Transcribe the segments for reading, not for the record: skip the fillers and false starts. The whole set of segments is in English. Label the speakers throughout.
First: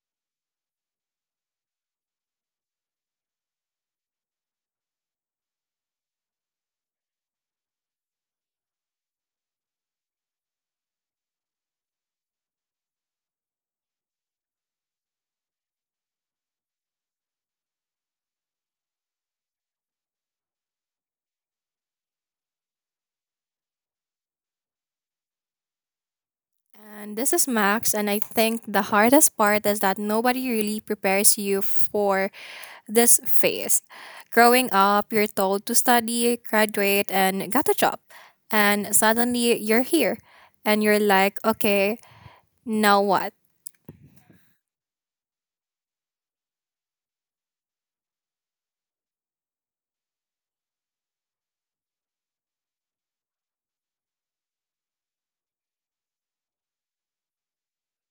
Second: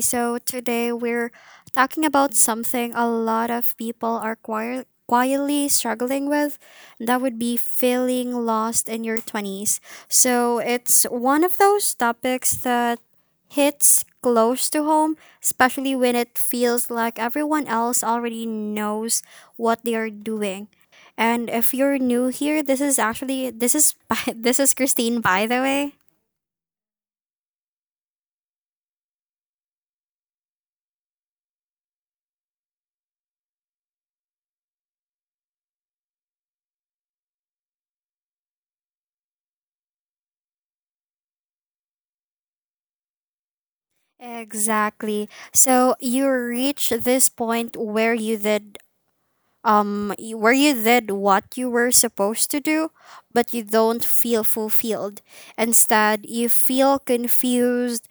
Speaker 1: So, today we're talking about something a lot of people are quietly struggling with. And That would be feeling lost in your 20s. So, it's one of those topics that hits close to home, especially when it feels like everyone else already knows what they are doing. And if you're new here, this is actually this is this is Christine, by the way.
Speaker 2: And this is Max, and I think the hardest part is that nobody really prepares you for this phase. Growing up, you're told to study, graduate, and get a job. And suddenly you're here, and you're like, okay, now what?
Speaker 1: Exactly. So you reach this point where you did what you were supposed to do, but you don't feel fulfilled. Instead, you feel confused,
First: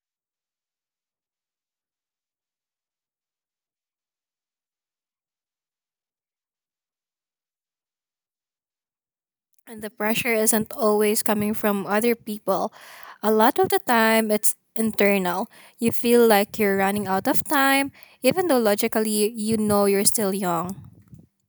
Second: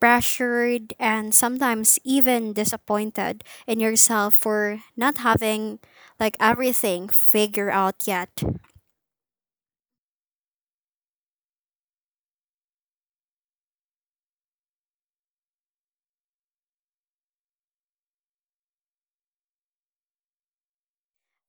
Speaker 1: pressured, and sometimes even disappointed in yourself for not having like everything figured out yet.
Speaker 2: And the pressure isn't always coming from other people. A lot of the time, it's internal. You feel like you're running out of time, even though logically you know you're still young.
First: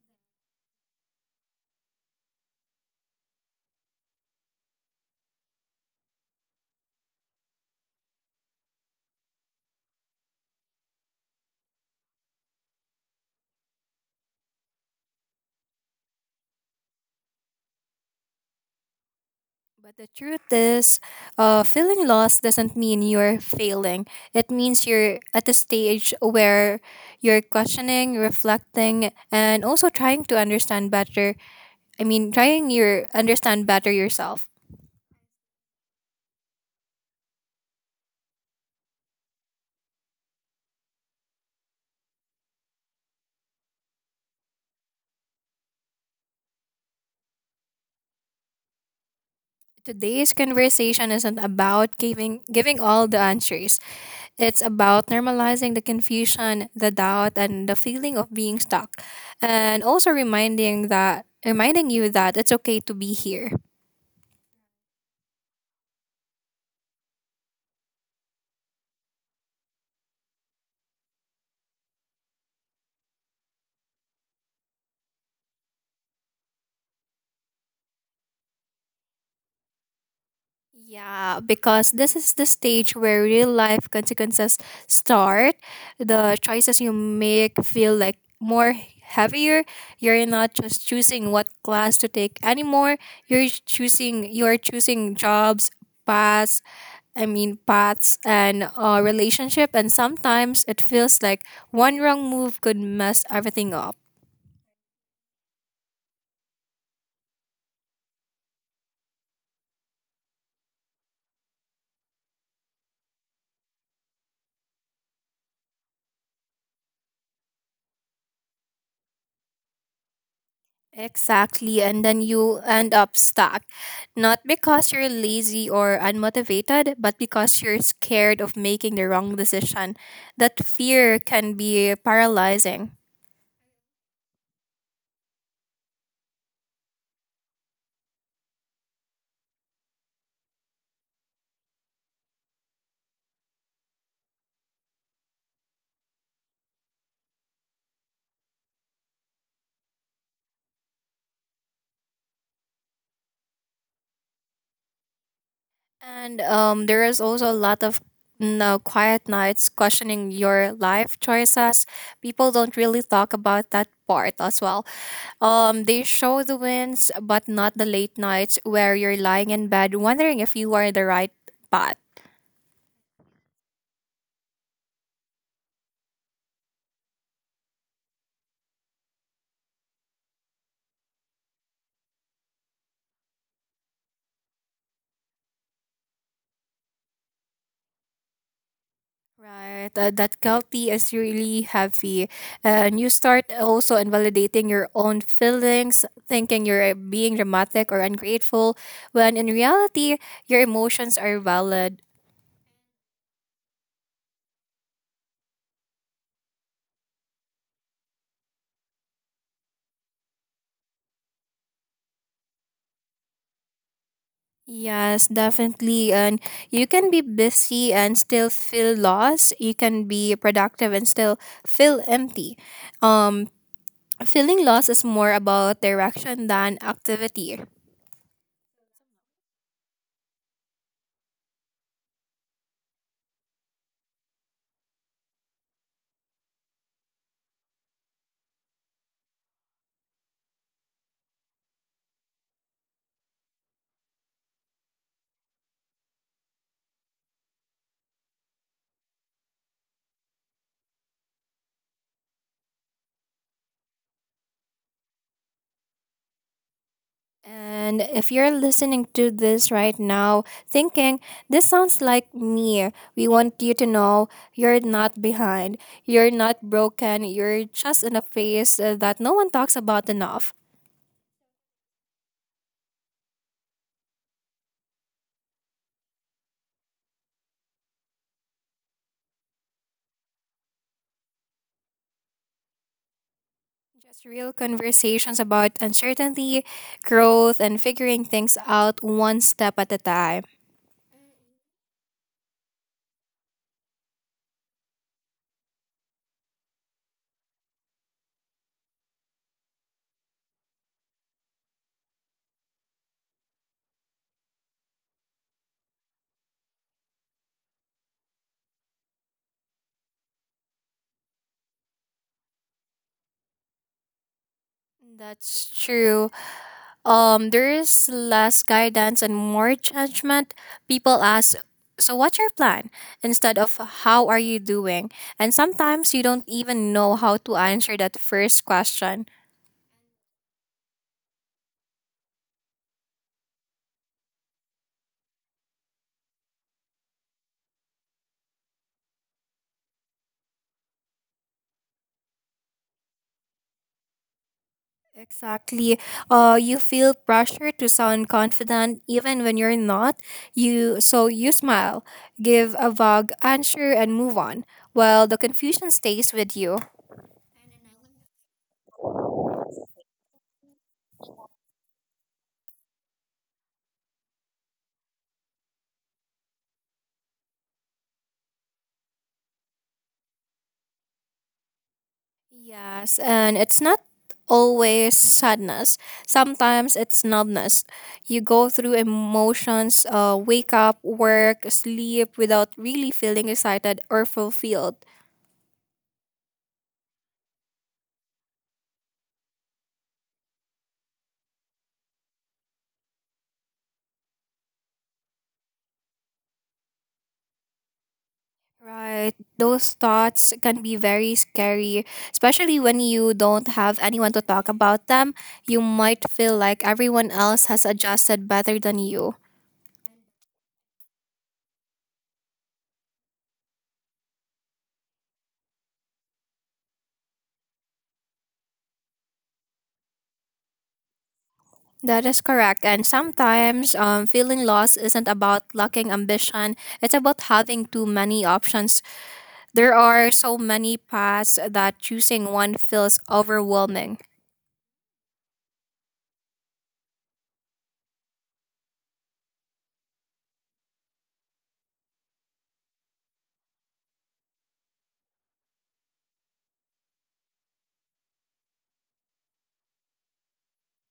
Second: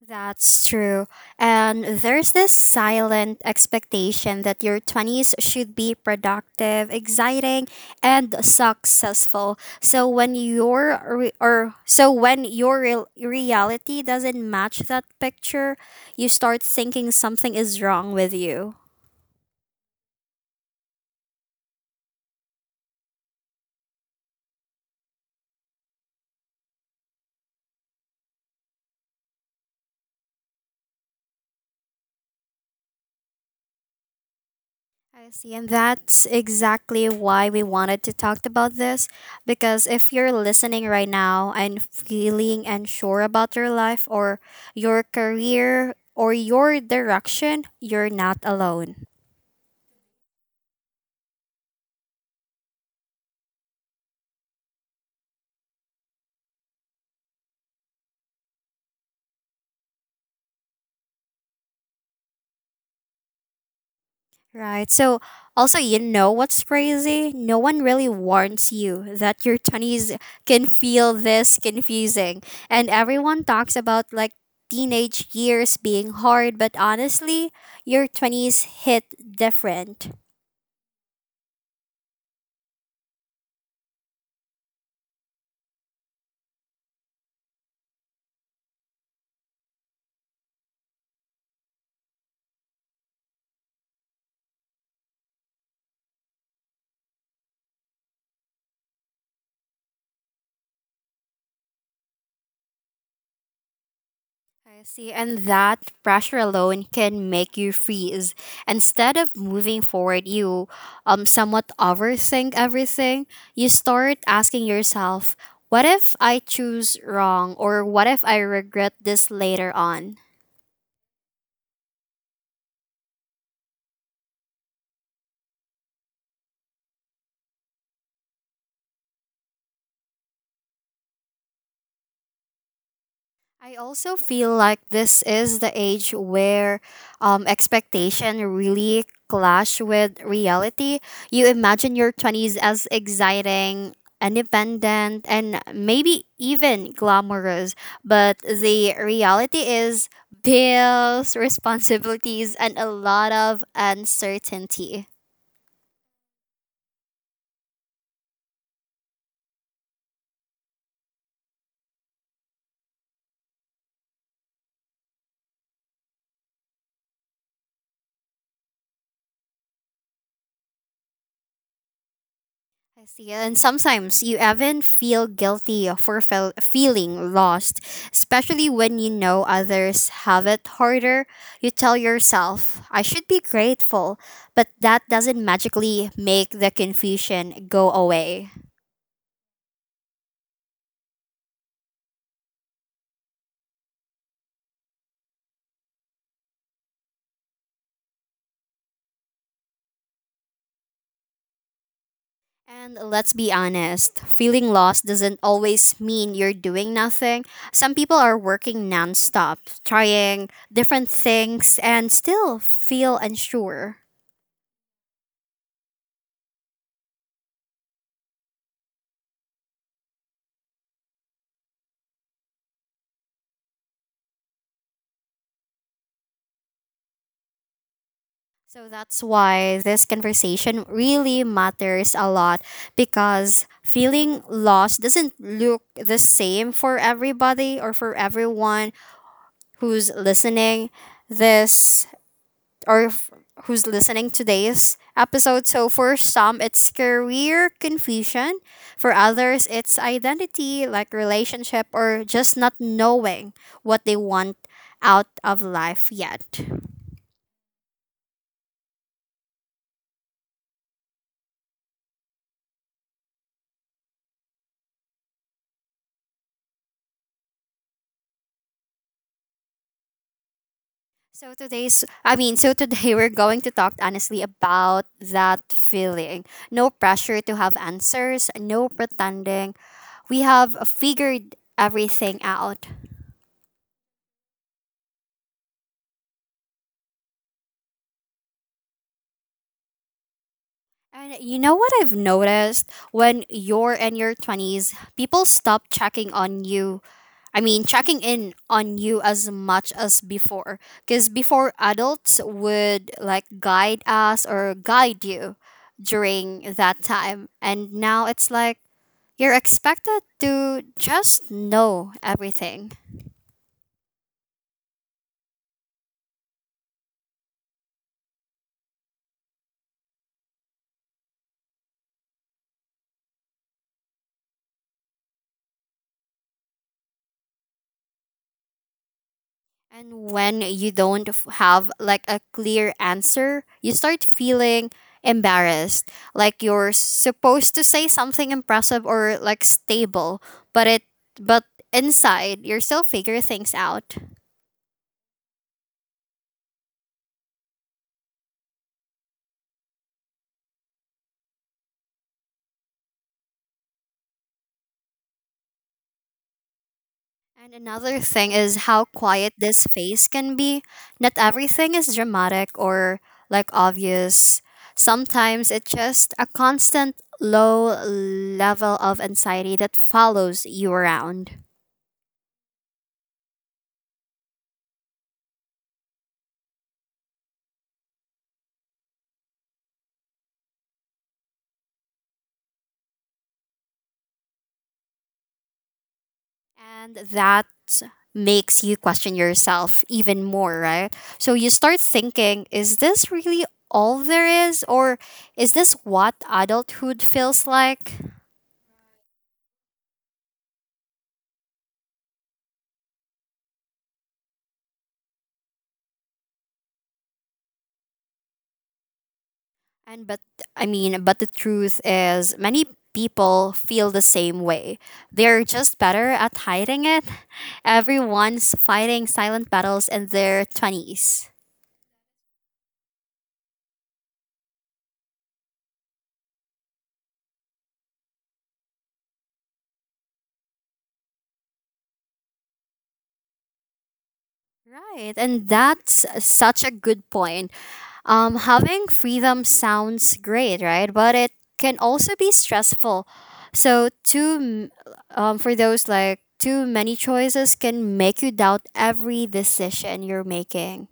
Speaker 1: That's true. And there's this silent expectation that your 20s should be productive, exciting, and successful. So when your re- or so when your real reality doesn't match that picture, you start thinking something is wrong with you.
Speaker 2: But the truth is, feeling lost doesn't mean you're failing. It means you're at a stage where you're questioning, reflecting, and also trying to understand better. I mean, trying your understand better yourself.
Speaker 1: I see. And that's exactly why we wanted to talk about this, because if you're listening right now and feeling unsure about your life or your career or your direction, you're not alone.
Speaker 2: Today's conversation isn't about giving all the answers. It's about normalizing the confusion, the doubt, and the feeling of being stuck, and also reminding you that it's okay to be here.
Speaker 1: Right. So, also, you know what's crazy? No one really warns you that your 20s can feel this confusing. And everyone talks about like teenage years being hard, but honestly, your 20s hit different.
Speaker 2: Yeah, because this is the stage where real life consequences start. The choices you make feel like more heavier. You're not just choosing what class to take anymore. You're choosing jobs, paths, I mean paths and relationship, and sometimes it feels like one wrong move could mess everything up.
Speaker 1: I see. And that pressure alone can make you freeze. Instead of moving forward, you somewhat overthink everything. You start asking yourself, what if I choose wrong, or what if I regret this later on?
Speaker 2: Exactly, and then you end up stuck. Not because you're lazy or unmotivated, but because you're scared of making the wrong decision. That fear can be paralyzing.
Speaker 1: I also feel like this is the age where expectation really clash with reality. You imagine your 20s as exciting, independent, and maybe even glamorous, but the reality is bills, responsibilities, and a lot of uncertainty.
Speaker 2: And there is also a lot of quiet nights questioning your life choices. People don't really talk about that part as well. They show the wins, but not the late nights where you're lying in bed wondering if you are the right path.
Speaker 1: I see. And sometimes you even feel guilty for feeling lost, especially when you know others have it harder. You tell yourself, I should be grateful, but that doesn't magically make the confusion go away.
Speaker 2: Right, that guilty is really heavy. And you start also invalidating your own feelings, thinking you're being dramatic or ungrateful, when in reality, your emotions are valid.
Speaker 1: And let's be honest, feeling lost doesn't always mean you're doing nothing. Some people are working nonstop, trying different things, and still feel unsure.
Speaker 2: Yes, definitely. And you can be busy and still feel lost. You can be productive and still feel empty. Um, Feeling lost is more about direction than activity.
Speaker 1: So that's why this conversation really matters a lot, because feeling lost doesn't look the same for everybody or for everyone who's listening this or f- who's listening today's episode. So for some it's career confusion, for others it's identity like relationship or just not knowing what they want out of life yet.
Speaker 2: And if you're listening to this right now, thinking, this sounds like me, we want you to know you're not behind, you're not broken, you're just in a phase that no one talks about enough.
Speaker 1: So today we're going to talk honestly about that feeling. No pressure to have answers, no pretending. We have figured everything out.
Speaker 2: Just real conversations about uncertainty, growth, and figuring things out one step at a time.
Speaker 1: And you know what I've noticed? When you're in your 20s, people stop checking on you. I mean, checking in on you as much as before. Because before, adults would like guide us or guide you during that time. And now it's like, you're expected to just know everything.
Speaker 2: That's true. There is less guidance and more judgment. People ask, so what's your plan, instead of, how are you doing? And sometimes you don't even know how to answer that first question.
Speaker 1: And when you don't f- have like a clear answer, you start feeling embarrassed. Like you're supposed to say something impressive or like stable, but it but inside you're still figure things out.
Speaker 2: Exactly. You feel pressure to sound confident even when you're not. You so you smile, give a vague answer, and move on while the confusion stays with you.
Speaker 1: And another thing is how quiet this phase can be. Not everything is dramatic or like obvious. Sometimes it's just a constant low level of anxiety that follows you around.
Speaker 2: Yes, and it's not always sadness. Sometimes it's numbness. You go through emotions, wake up, work, sleep without really feeling excited or fulfilled.
Speaker 1: And that makes you question yourself even more, right? So you start thinking, is this really all there is? Or is this what adulthood feels like?
Speaker 2: Right, those thoughts can be very scary, especially when you don't have anyone to talk about them. You might feel like everyone else has adjusted better than you.
Speaker 1: And but I mean, but the truth is, many people feel the same way. They're just better at hiding it. Everyone's fighting silent battles in their 20s.
Speaker 2: That is correct. And sometimes feeling lost isn't about lacking ambition, it's about having too many options. There are so many paths that choosing one feels overwhelming.
Speaker 1: Right, and that's such a good point. Having freedom sounds great, right? But it can also be stressful. So too, m- for those like too many choices can make you doubt every decision you're making.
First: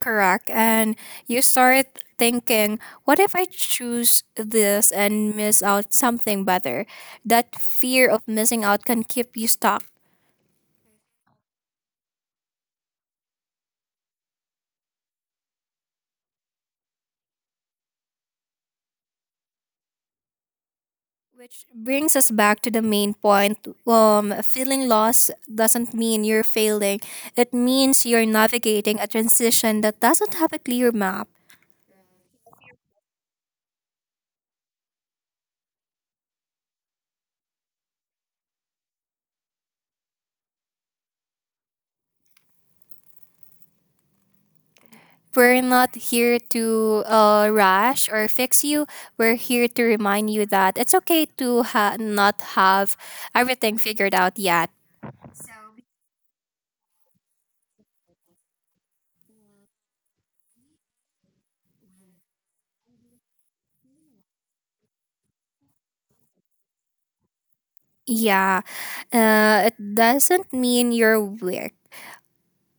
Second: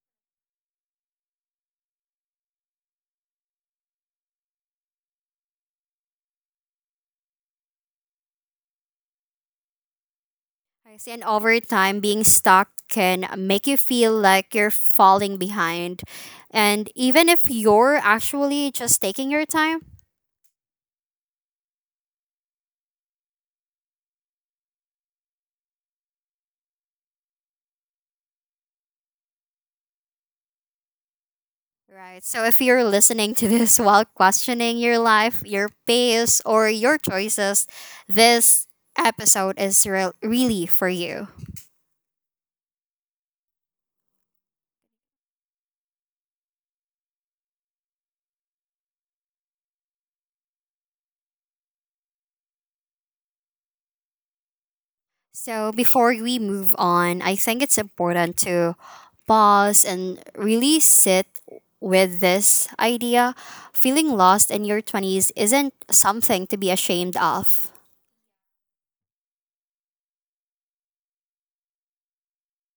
Speaker 2: Correct. And you start thinking, what if I choose this and miss out something better? That fear of missing out can keep you stuck.
Speaker 1: I see. And over time, being stuck can make you feel like you're falling behind, and even if you're actually just taking your time,
Speaker 2: Which brings us back to the main point. Feeling lost doesn't mean you're failing, it means you're navigating a transition that doesn't have a clear map.
Speaker 1: right? So if you're listening to this while questioning your life, your pace, or your choices, this episode is really for you.
Speaker 2: We're not here to rush or fix you. We're here to remind you that it's okay to not have everything figured out yet.
Speaker 1: So before we move on, I think it's important to pause and really sit with this idea. Feeling lost in your 20s isn't something to be ashamed of.
Speaker 2: Yeah, it doesn't mean you're weak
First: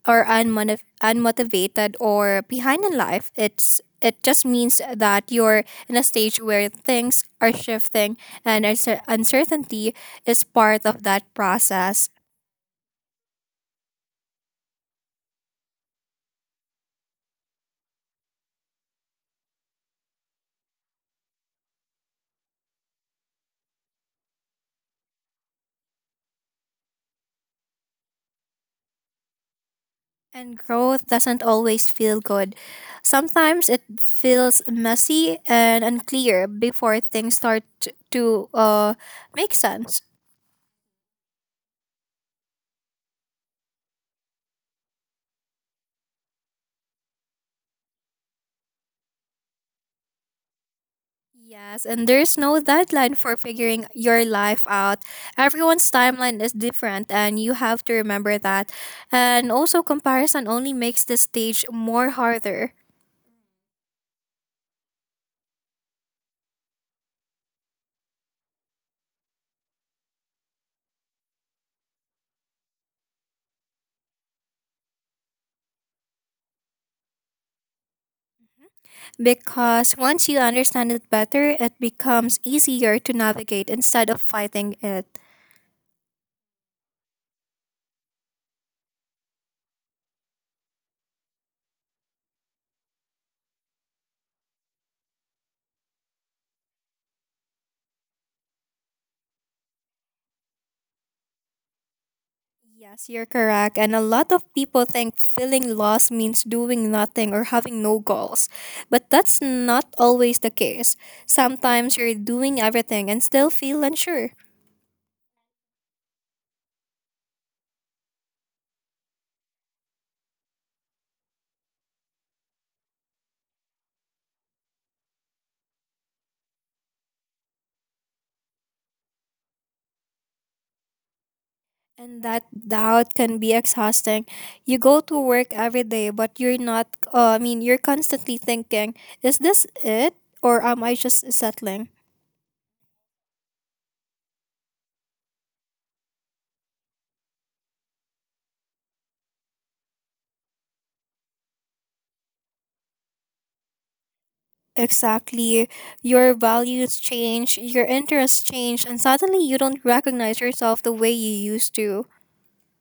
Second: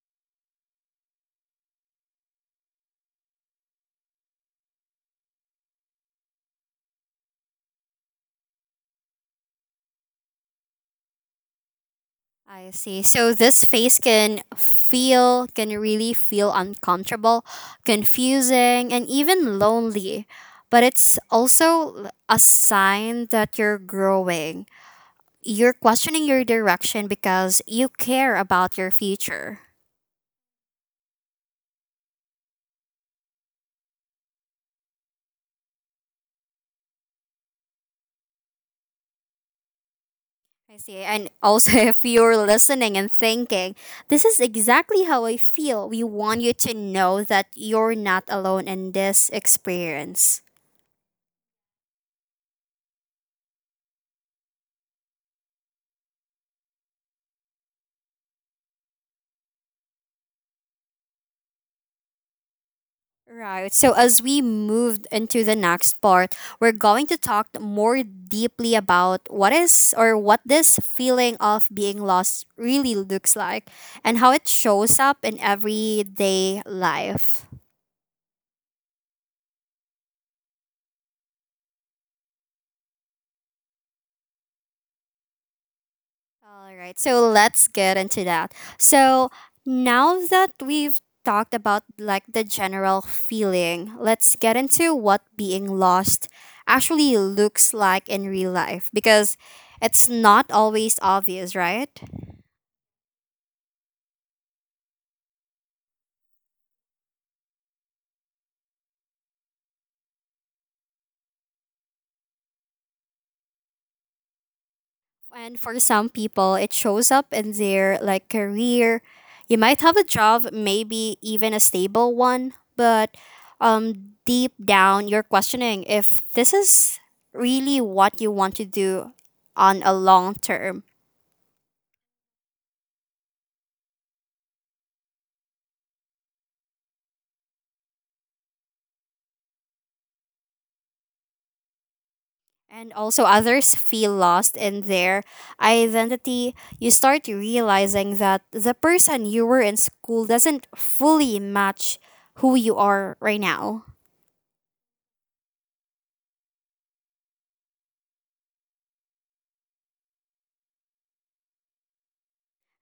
Speaker 2: or unmotivated or behind in life. It just means that you're in a stage where things are shifting and uncertainty is part of that process.
Speaker 1: I see. So this phase can can really feel uncomfortable, confusing, and even lonely. But it's also a sign that you're growing. You're questioning your direction because you care about your future.
Speaker 2: And growth doesn't always feel good. Sometimes it feels messy and unclear before things start to make sense.
Speaker 1: I see. And also, if you're listening and thinking, this is exactly how I feel, we want you to know that you're not alone in this experience.
Speaker 2: Yes, and there's no deadline for figuring your life out. Everyone's timeline is different, and you have to remember that. And also, comparison only makes the stage more harder
Speaker 1: Right. So, as we moved into the next part, we're going to talk more deeply about what is or what this feeling of being lost really looks like and how it shows up in everyday life.
Speaker 2: because once you understand it better, it becomes easier to navigate instead of fighting it.
Speaker 1: All right, so let's get into that. So now that we've talked about like the general feeling, let's get into what being lost actually looks like in real life, because it's not always obvious, right?
Speaker 2: Yes, you're correct. And a lot of people think feeling lost means doing nothing or having no goals. But that's not always the case. Sometimes you're doing everything and still feel unsure.
Speaker 1: And for some people, it shows up in their like career. You might have a job, maybe even a stable one, but deep down you're questioning if this is really what you want to do on a long term.
Speaker 2: And that doubt can be exhausting. You go to work every day, but you're not, I mean, you're constantly thinking, is this it? Or am I just settling?
Speaker 1: And also others feel lost in their identity. You start realizing that the person you were in school doesn't fully match who you are right now.
Speaker 2: Exactly. Your values change, your interests change, and suddenly you don't recognize yourself the way you used to.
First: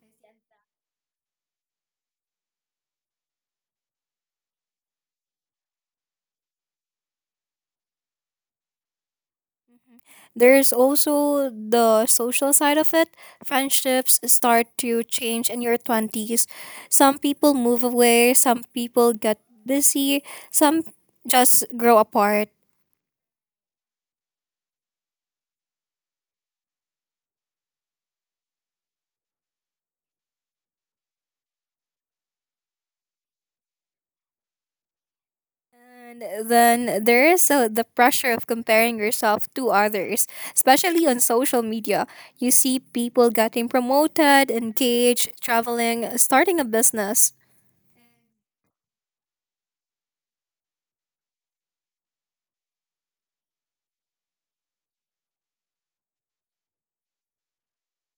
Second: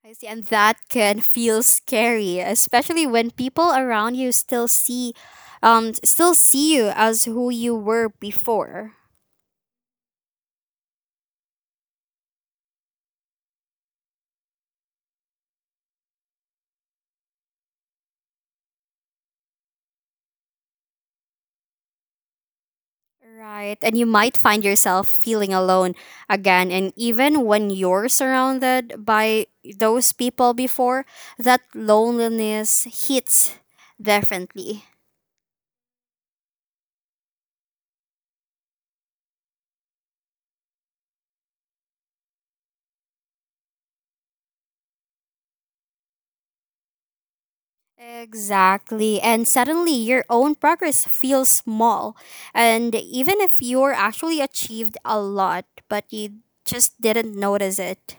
Speaker 1: I see, and that can feel scary, especially when people around you still see you as who you were before.
Speaker 2: There's also the social side of it. Friendships start to change in your 20s. Some people move away, some people get busy, some just grow apart.
Speaker 1: Right, and you might find yourself feeling alone again, and even when you're surrounded by those people before, that loneliness hits differently.
Speaker 2: And then there is the pressure of comparing yourself to others, especially on social media. You see people getting promoted, engaged, traveling, starting a business.
Speaker 1: Exactly. And suddenly your own progress feels small. And even if you're actually achieved a lot, but you just didn't notice it.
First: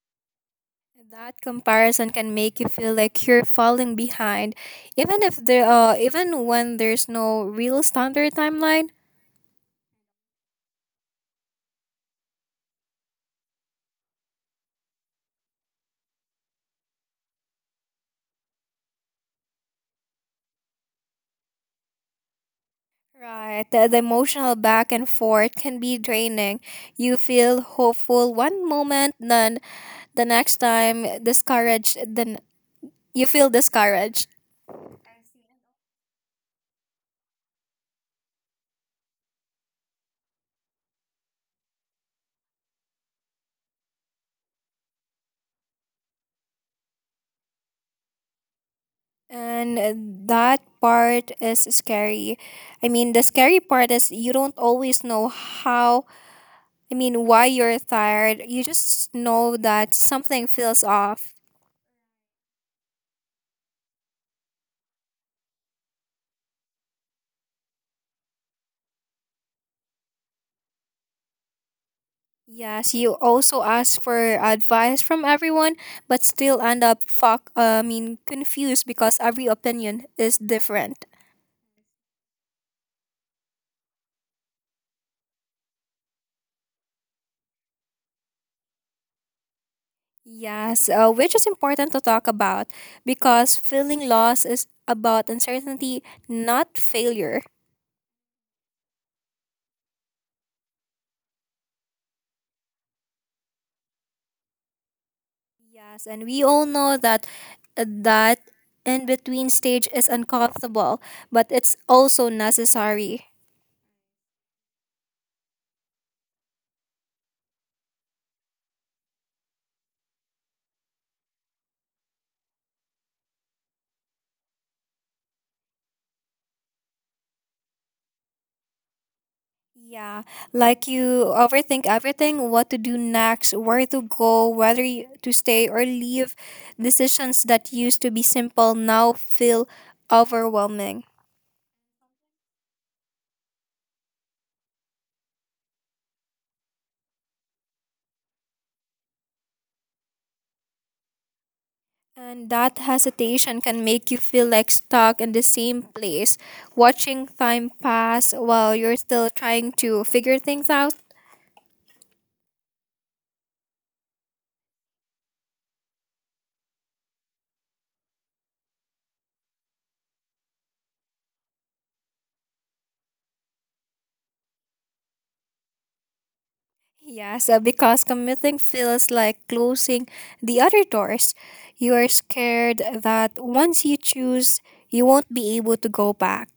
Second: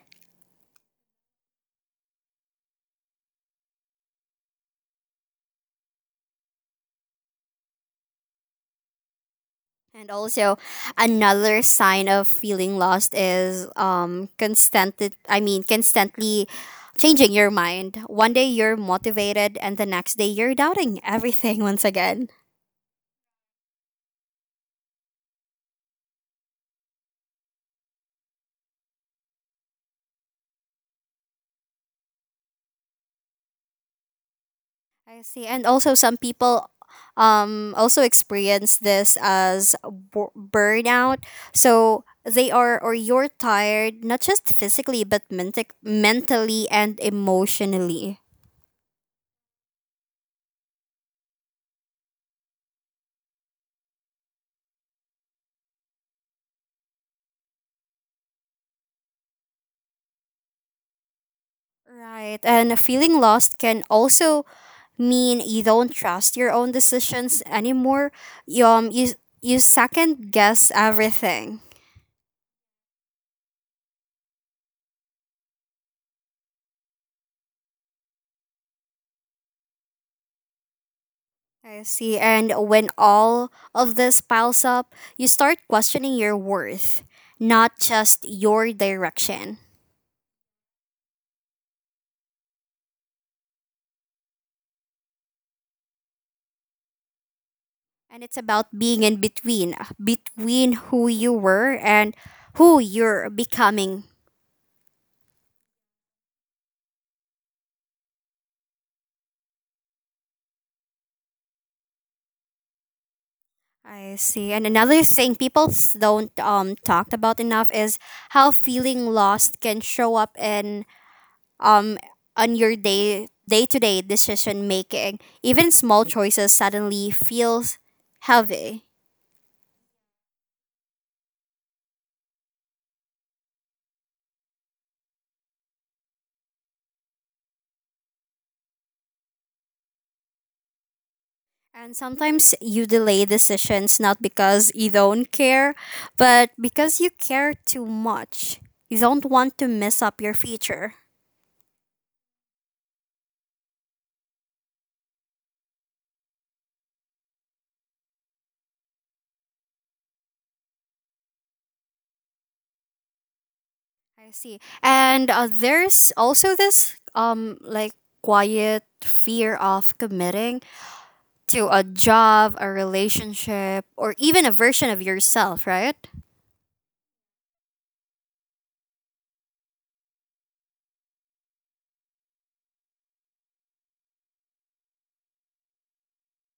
Speaker 2: That comparison can make you feel like you're falling behind, even if there, even when there's no real standard timeline.
Speaker 1: And also another sign of feeling lost is constantly changing your mind. One day you're motivated and the next day you're doubting everything once again.
Speaker 2: Right, the emotional back and forth can be draining. You feel hopeful one moment, then the next time discouraged. Then you feel discouraged,
Speaker 1: I see. And also, some people also experience this as burnout. So they are, or you're tired, not just physically, but mentic mentally and emotionally.
Speaker 2: and that part is scary. I mean, the scary part is you don't always know how I mean, why you're tired. You just know that something feels off.
Speaker 1: Right. And feeling lost can also mean you don't trust your own decisions anymore. You, um, you, you second guess everything.
Speaker 2: Yes, you also ask for advice from everyone, but still end up fuck. I mean, confused because every opinion is different.
Speaker 1: I see. And when all of this piles up, you start questioning your worth, not just your direction.
Speaker 2: Yes, which is important to talk about because feeling lost is about uncertainty, not failure.
Speaker 1: And it's about being in between, between who you were and who you're becoming.
Speaker 2: Yes, and we all know that uh, that in between stage is uncomfortable, but it's also necessary.
Speaker 1: I see. And another thing people don't talk about enough is how feeling lost can show up in um on your day day to day decision making. Even small choices suddenly feels heavy.
Speaker 2: Yeah, like you overthink everything, what to do next, where to go, to stay or leave. Decisions that used to be simple now feel overwhelming.
Speaker 1: And sometimes you delay decisions not because you don't care, but because you care too much. You don't want to mess up your future.
Speaker 2: And that hesitation can make you feel like stuck in the same place, watching time pass while you're still trying to figure things out.
Speaker 1: I see. And there's also this like quiet fear of committing to a job, a relationship, or even a version of yourself, right?
Speaker 2: Yeah, so because commuting feels like closing the other doors, you are scared that once you choose, you won't be able to go back.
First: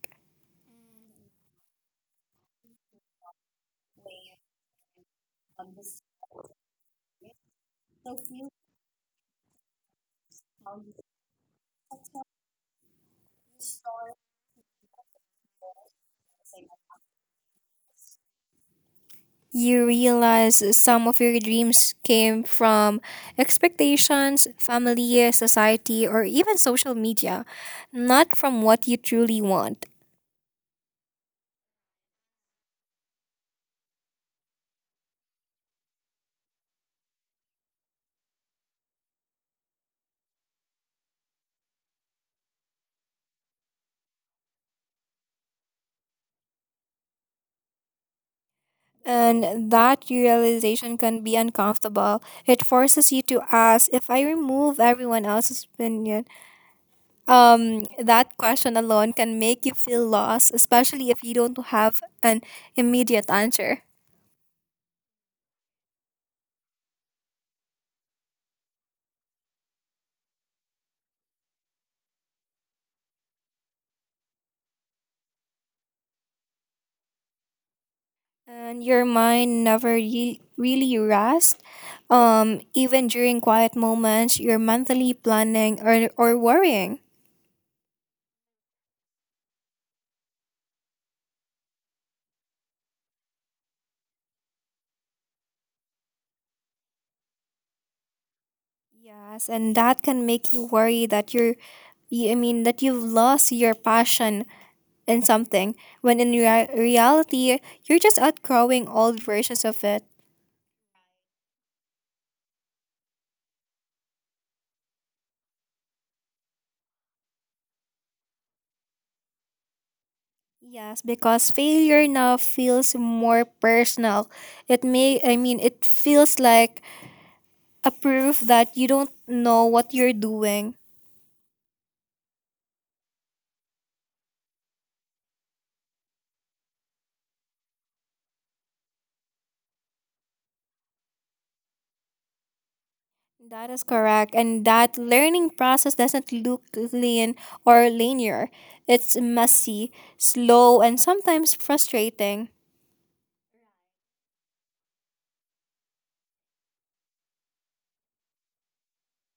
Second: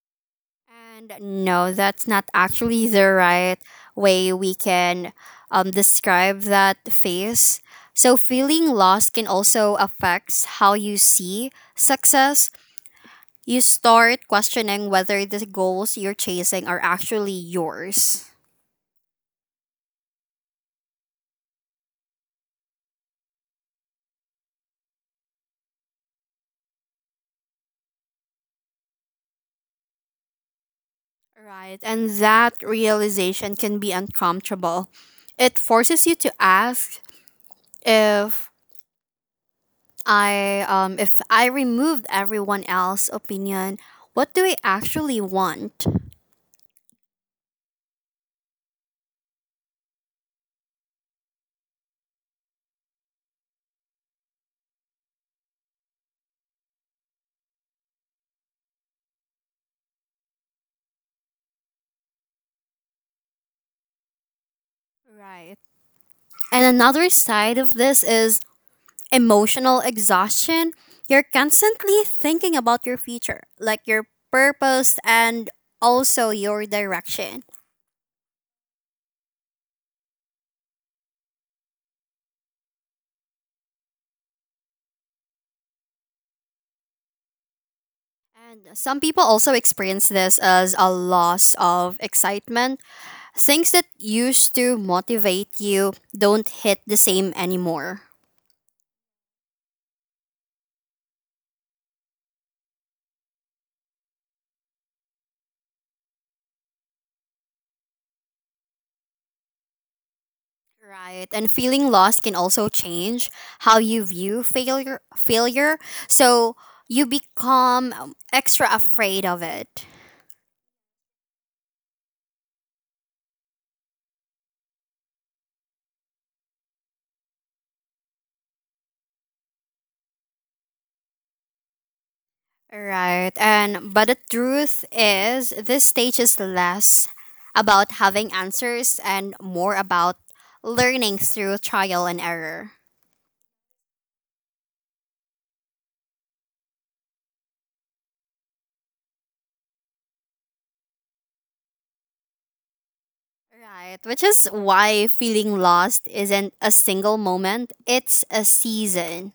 Speaker 1: And no, that's not actually the right way we can describe that phase. So, feeling lost can also affect how you see success. You start questioning whether the goals you're chasing are actually yours.
Speaker 2: You realize some of your dreams came from expectations, family, society, or even social media, not from what you truly want.
Speaker 1: Right, and that realization can be uncomfortable. It forces you to ask, if if I removed everyone else's opinion, what do I actually want?
Speaker 2: And that realization can be uncomfortable. It forces you to ask, if I remove everyone else's opinion. That question alone can make you feel lost, especially if you don't have an immediate answer.
Speaker 1: Right. And another side of this is emotional exhaustion. You're constantly thinking about your future, like your purpose and also your direction.
Speaker 2: And your mind never really rests. Even during quiet moments, you're mentally planning or worrying.
Speaker 1: And some people also experience this as a loss of excitement. Things that used to motivate you don't hit the same anymore.
Speaker 2: Yes, and that can make you worry that I mean, that you've lost your passion in something, when in reality, you're just outgrowing old versions of it.
Speaker 1: Right. And feeling lost can also change how you view failure. So you become extra afraid of it.
Speaker 2: Yes, because failure now feels more personal. I mean, it feels like a proof that you don't know what you're doing.
Speaker 1: Right. And but the truth is this stage is less about having answers and more about learning through trial and error.
Speaker 2: That is correct. And that learning process doesn't look clean or linear. It's messy, slow, and sometimes frustrating.
Speaker 1: Right, which is why feeling lost isn't a single moment, it's a season.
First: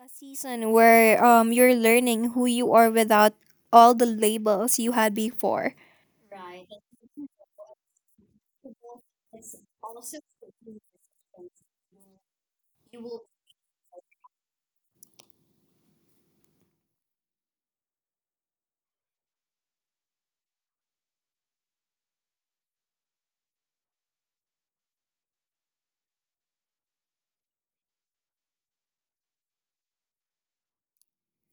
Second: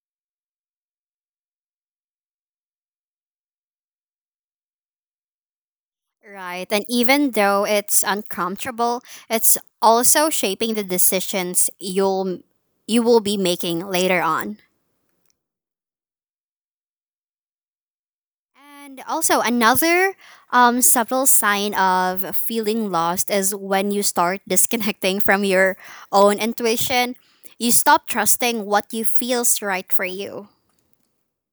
Speaker 2: A season where you're learning who you are without all the labels you had before.
Speaker 1: Right. And even though it's uncomfortable, it's also shaping the decisions you will be making later on. And also another subtle sign of feeling lost is when you start disconnecting from your own intuition. You stop trusting what you feels right for you.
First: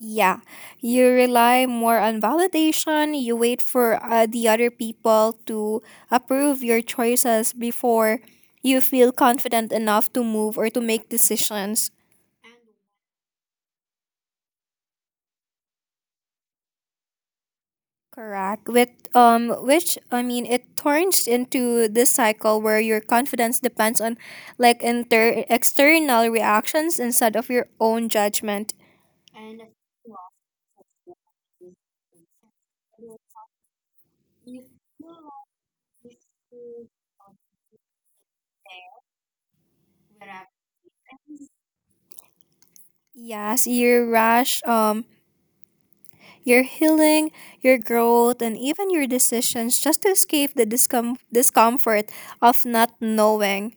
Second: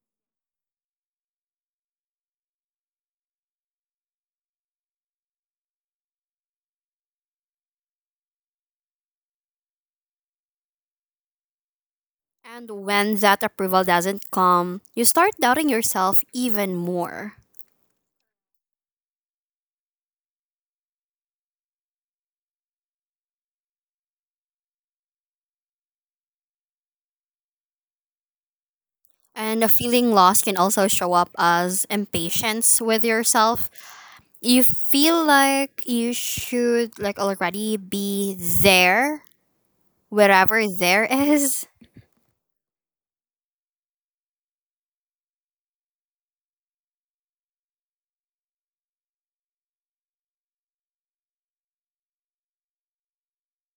Speaker 2: Yeah, you rely more on validation. You wait for the other people to approve your choices before you feel confident enough to move or to make decisions.
Speaker 1: And when that approval doesn't come, you start doubting yourself even more.
Speaker 2: Correct. With which I mean, it turns into this cycle where your confidence depends on like inter external reactions instead of your own judgment.
Speaker 1: And a feeling lost can also show up as impatience with yourself. You feel like you should like already be there, wherever there is.
Speaker 2: Yes, you rash. Your healing, your growth, and even your decisions just to escape the discomfort of not knowing.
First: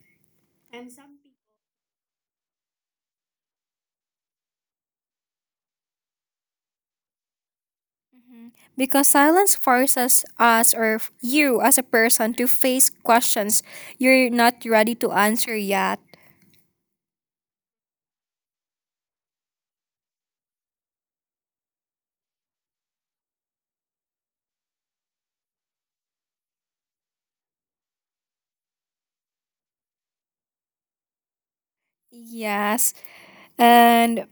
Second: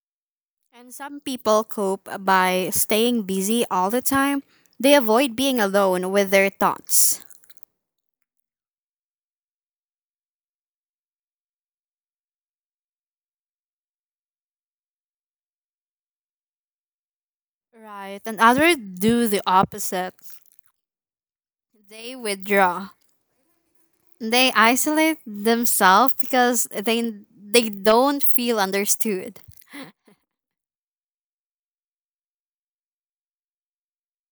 Speaker 1: And some people cope by staying busy all the time. They avoid being alone with their thoughts.
Speaker 2: Mhm. Because silence forces you as a person to face questions you're not ready to answer yet.
Speaker 1: Right. And others do the opposite. They withdraw. They isolate themselves because they don't feel understood.
Speaker 2: Yes, and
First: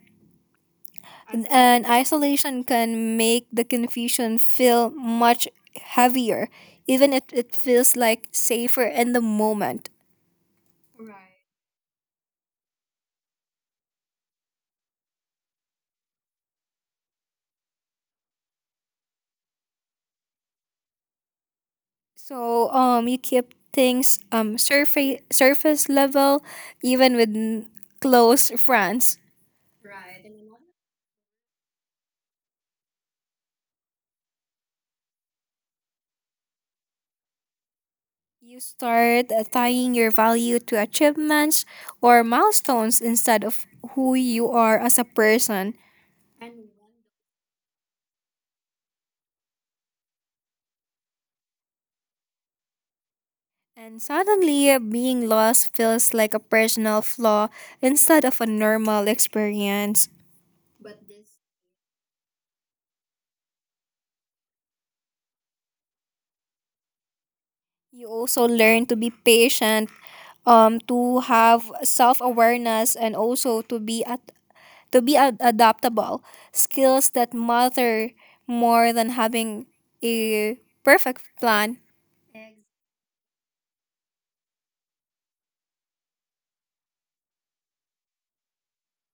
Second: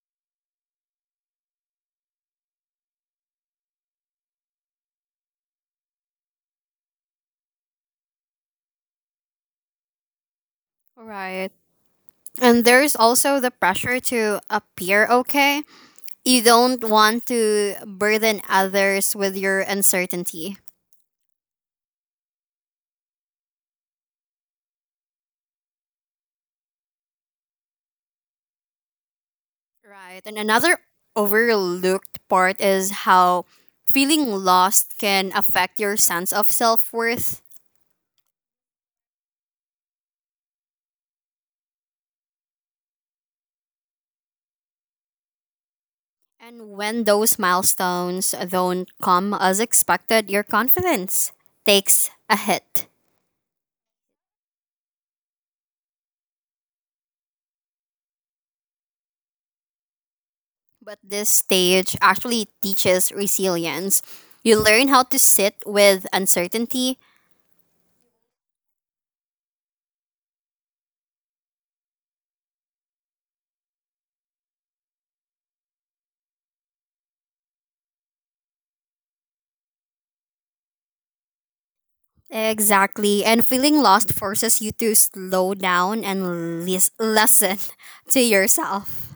Speaker 2: and isolation can make the confusion feel much heavier, even if it feels like safer in the moment.
Speaker 1: Right. And there's also the pressure to appear okay. You don't want to burden others with your uncertainty.
Speaker 2: So you keep things surface level, even with close friends.
Speaker 1: Right. And another overlooked part is how feeling lost can affect your sense of self worth.
Speaker 2: You start tying your value to achievements or milestones instead of who you are as a person.
Speaker 1: And when those milestones don't come as expected, your confidence takes a hit.
Speaker 2: And suddenly, being lost feels like a personal flaw instead of a normal experience.
Speaker 1: But this stage actually teaches resilience. You learn how to sit with uncertainty.
Speaker 2: You also learn to be patient, to have self awareness, and also to be adaptable, skills that matter more than having a perfect plan.
Speaker 1: Exactly. And feeling lost forces you to slow down and listen to yourself.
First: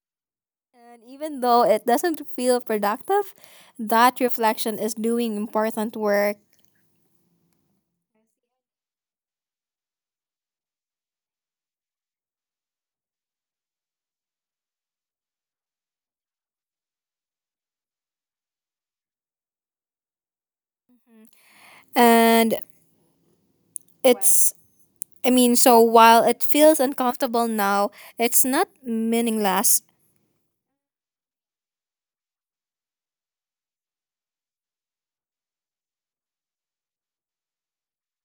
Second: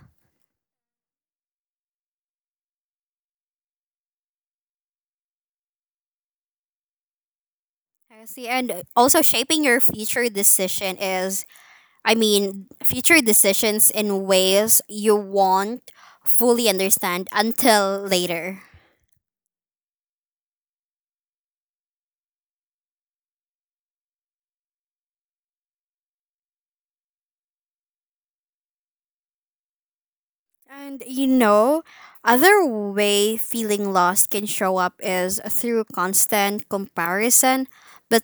Speaker 2: And even though it doesn't feel productive, that reflection is doing important work.
Speaker 1: I see. And also shaping your future decision is, I mean, future decisions in ways you won't fully understand until later.
Speaker 2: And it's, I mean, so while it feels uncomfortable now, it's not meaningless.
Speaker 1: And you know, other way feeling lost can show up is through constant comparison, but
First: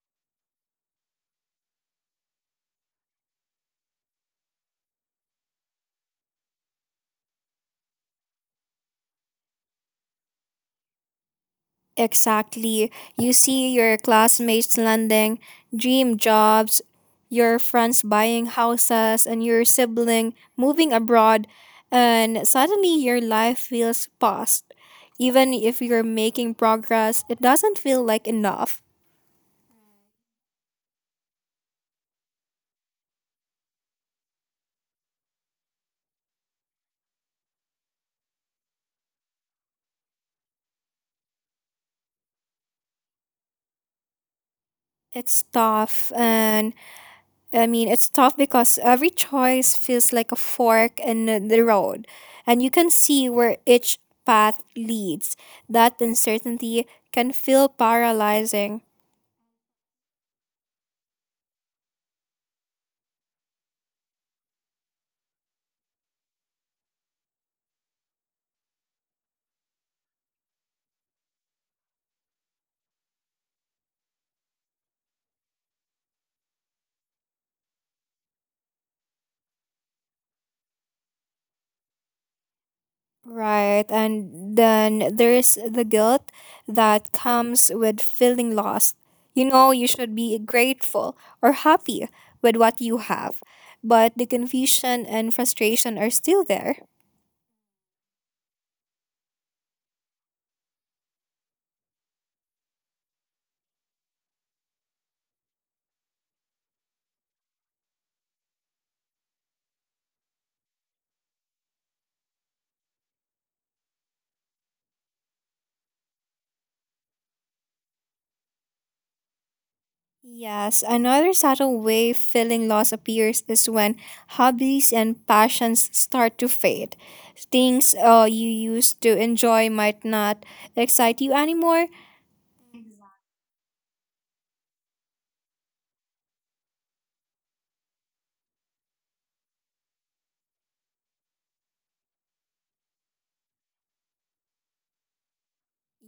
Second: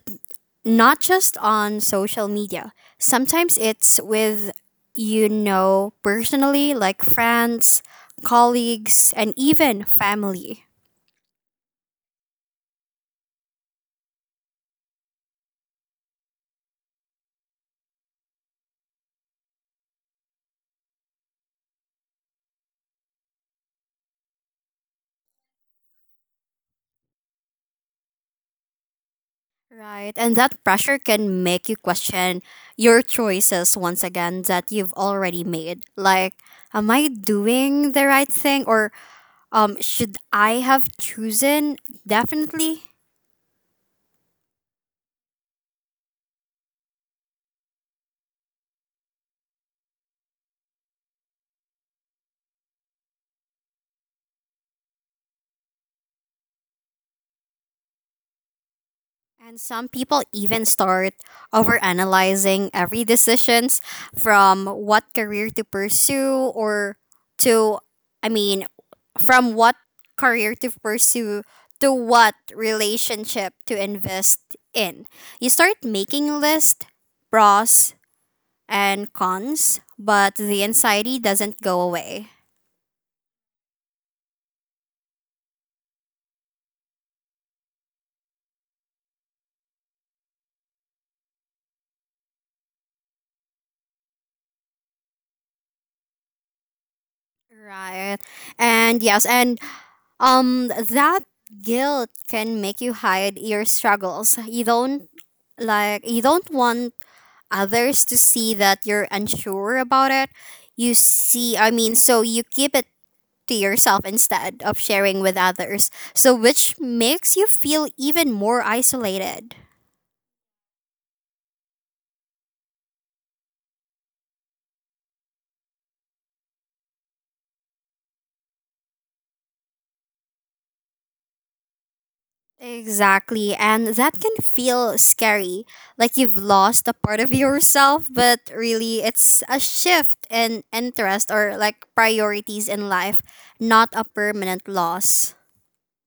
Speaker 1: not just on social media. Sometimes it's with, you know, personally, like friends, colleagues, and even family.
Speaker 2: Exactly. You see your classmates landing dream jobs, your friends buying houses, and your sibling moving abroad, and suddenly your life feels paused. Even if you're making progress, it doesn't feel like enough.
Speaker 1: Right. And that pressure can make you question your choices once again that you've already made. Like, am I doing the right thing? Or should I have chosen? Definitely.
Speaker 2: It's tough, and I mean, it's tough because every choice feels like a fork in the road, and you can see where each path leads. That uncertainty can feel paralyzing.
Speaker 1: And some people even start overanalyzing every decisions from what career to pursue or to I mean from what career to pursue to what relationship to invest in. You start making a list, pros and cons, but the anxiety doesn't go away.
Speaker 2: Right. And then there's the guilt that comes with feeling lost. You know, you should be grateful or happy with what you have, but the confusion and frustration are still there.
Speaker 1: Right. And yes, and That guilt can make you hide your struggles. You don't want others to see that you're unsure about it. You keep it to yourself instead of sharing with others, so which makes you feel even more isolated.
Speaker 2: Yes, another subtle way feeling loss appears is when hobbies and passions start to fade. Things you used to enjoy might not excite you anymore.
Speaker 1: Exactly. And that can feel scary, like you've lost a part of yourself, but really it's a shift in interest or like priorities in life, not a permanent loss.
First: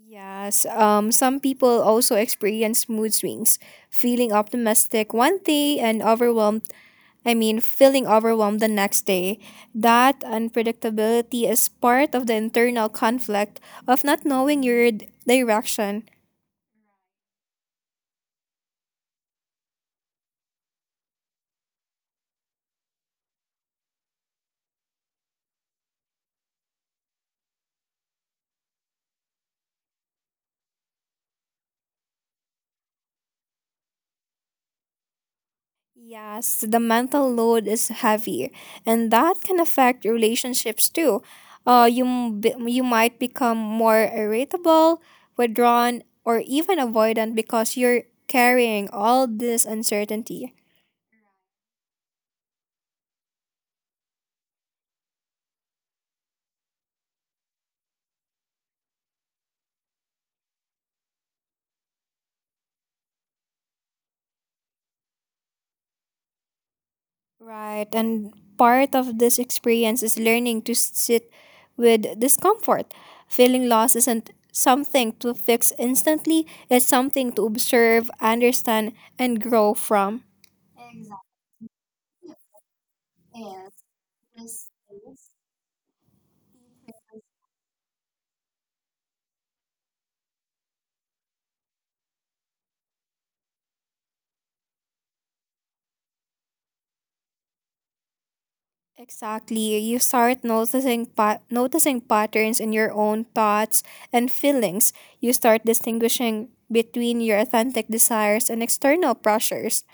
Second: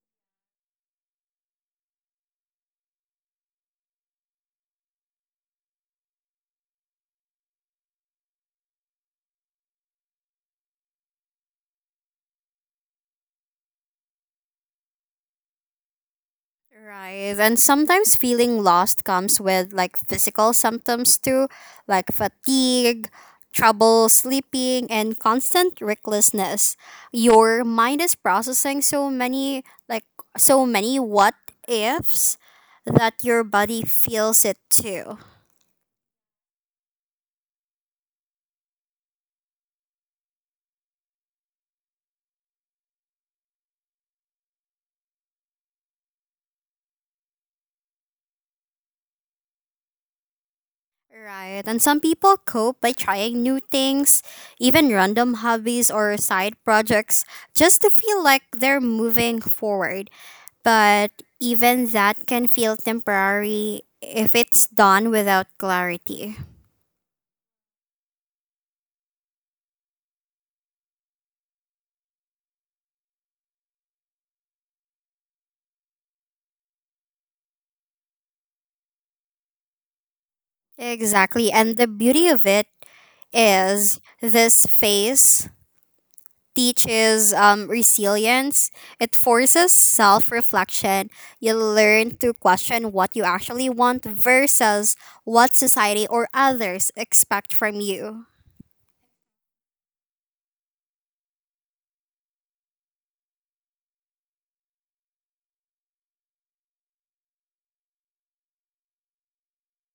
Speaker 2: Yes, some people also experience mood swings, feeling optimistic one day and overwhelmed, feeling overwhelmed the next day. That unpredictability is part of the internal conflict of not knowing your direction.
Speaker 1: Right. And sometimes feeling lost comes with like physical symptoms too, like fatigue, trouble sleeping, and constant recklessness. Your mind is processing like, so many what ifs that your body feels it too.
Speaker 2: Yes, the mental load is heavy, and that can affect relationships too. You might become more irritable, withdrawn, or even avoidant because you're carrying all this uncertainty.
Speaker 1: Right. And some people cope by trying new things, even random hobbies or side projects, just to feel like they're moving forward, but even that can feel temporary if it's done without clarity.
Speaker 2: Right. And part of this experience is learning to sit with discomfort. Feeling loss isn't something to fix instantly, it's something to observe, understand, and grow from.
Speaker 1: Exactly. And the beauty of it is this phase teaches resilience, it forces self reflection. You learn to question what you actually want versus what society or others expect from you.
Speaker 2: Exactly. You start noticing patterns in your own thoughts and feelings. You start distinguishing between your authentic desires and external pressures.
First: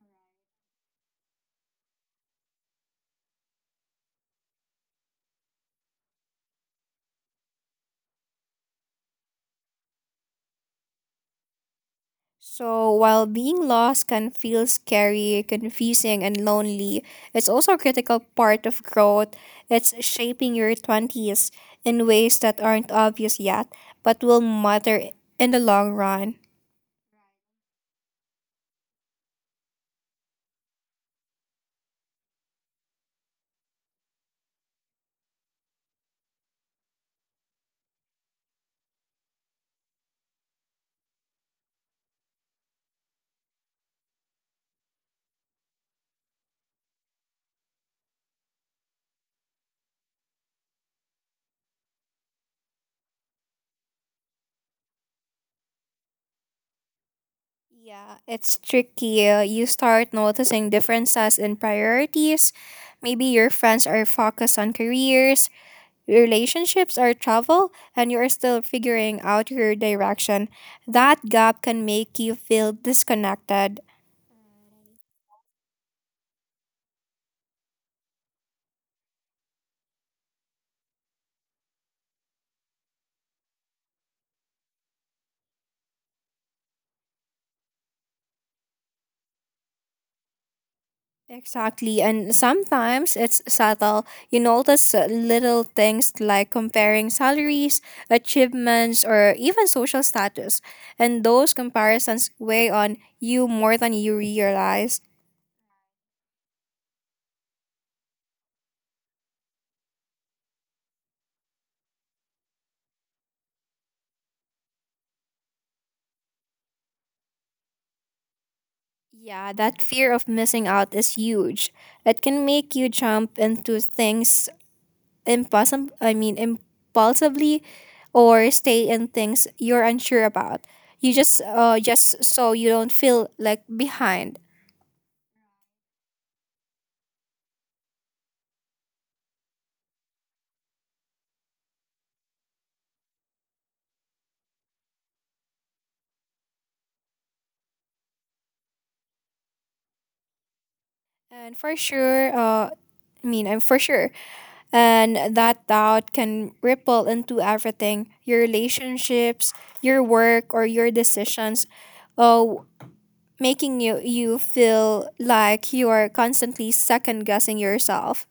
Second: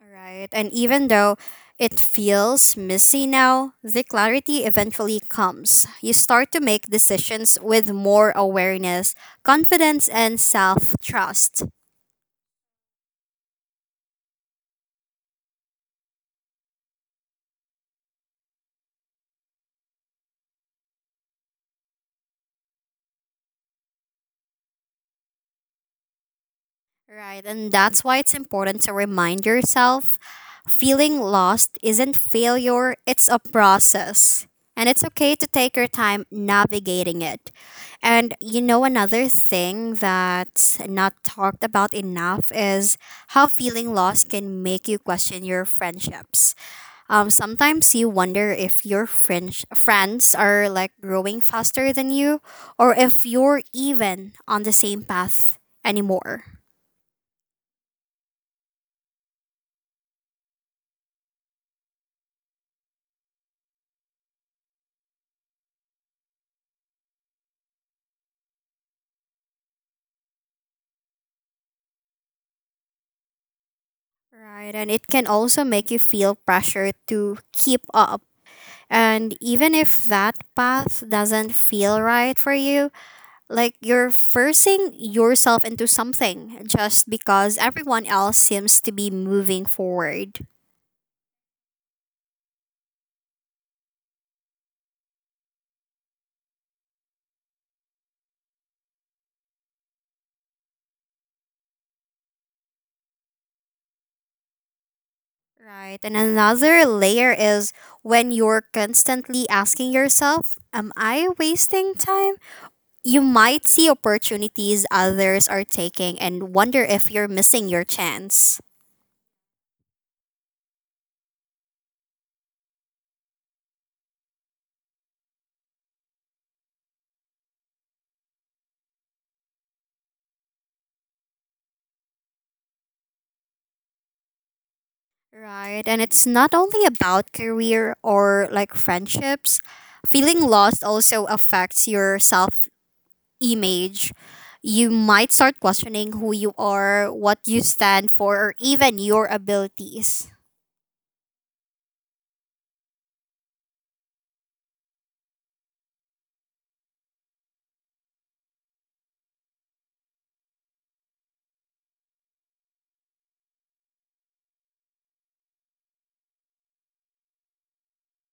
Speaker 1: Right. And even though it feels messy now, the clarity eventually comes. You start to make decisions with more awareness, confidence, and self trust.
Speaker 2: So while being lost can feel scary, confusing, and lonely, it's also a critical part of growth. It's shaping your 20s in ways that aren't obvious yet, but will matter in the long run.
Speaker 1: Right, and that's why it's important to remind yourself feeling lost isn't failure, it's a process. And it's okay to take your time navigating it. And you know, another thing that's not talked about enough is how feeling lost can make you question your friendships. Sometimes you wonder if your French friends are like growing faster than you, or if you're even on the same path anymore.
Speaker 2: Yeah, it's tricky. You start noticing differences in priorities. Maybe your friends are focused on careers, relationships or travel and you are still figuring out your direction, that gap can make you feel disconnected.
Speaker 1: Right, and it can also make you feel pressure to keep up. And even if that path doesn't feel right for you, like you're forcing yourself into something just because everyone else seems to be moving forward.
Speaker 2: Exactly. And sometimes it's subtle. You notice little things like comparing salaries, achievements, or even social status. And those comparisons weigh on you more than you realize.
Speaker 1: Right, and another layer is when you're constantly asking yourself, am I wasting time? You might see opportunities others are taking and wonder if you're missing your chance.
Speaker 2: Yeah, that fear of missing out is huge. It can make you jump into things impulsively or stay in things you're unsure about. You just just so you don't feel like behind.
Speaker 1: Right. And it's not only about career or like friendships. Feeling lost also affects your self image. You might start questioning who you are, what you stand for, or even your abilities.
Speaker 2: And for sure I mean I'm for sure, and that doubt can ripple into everything, your relationships, your work, or your decisions, uh, making you feel like you are constantly second guessing yourself.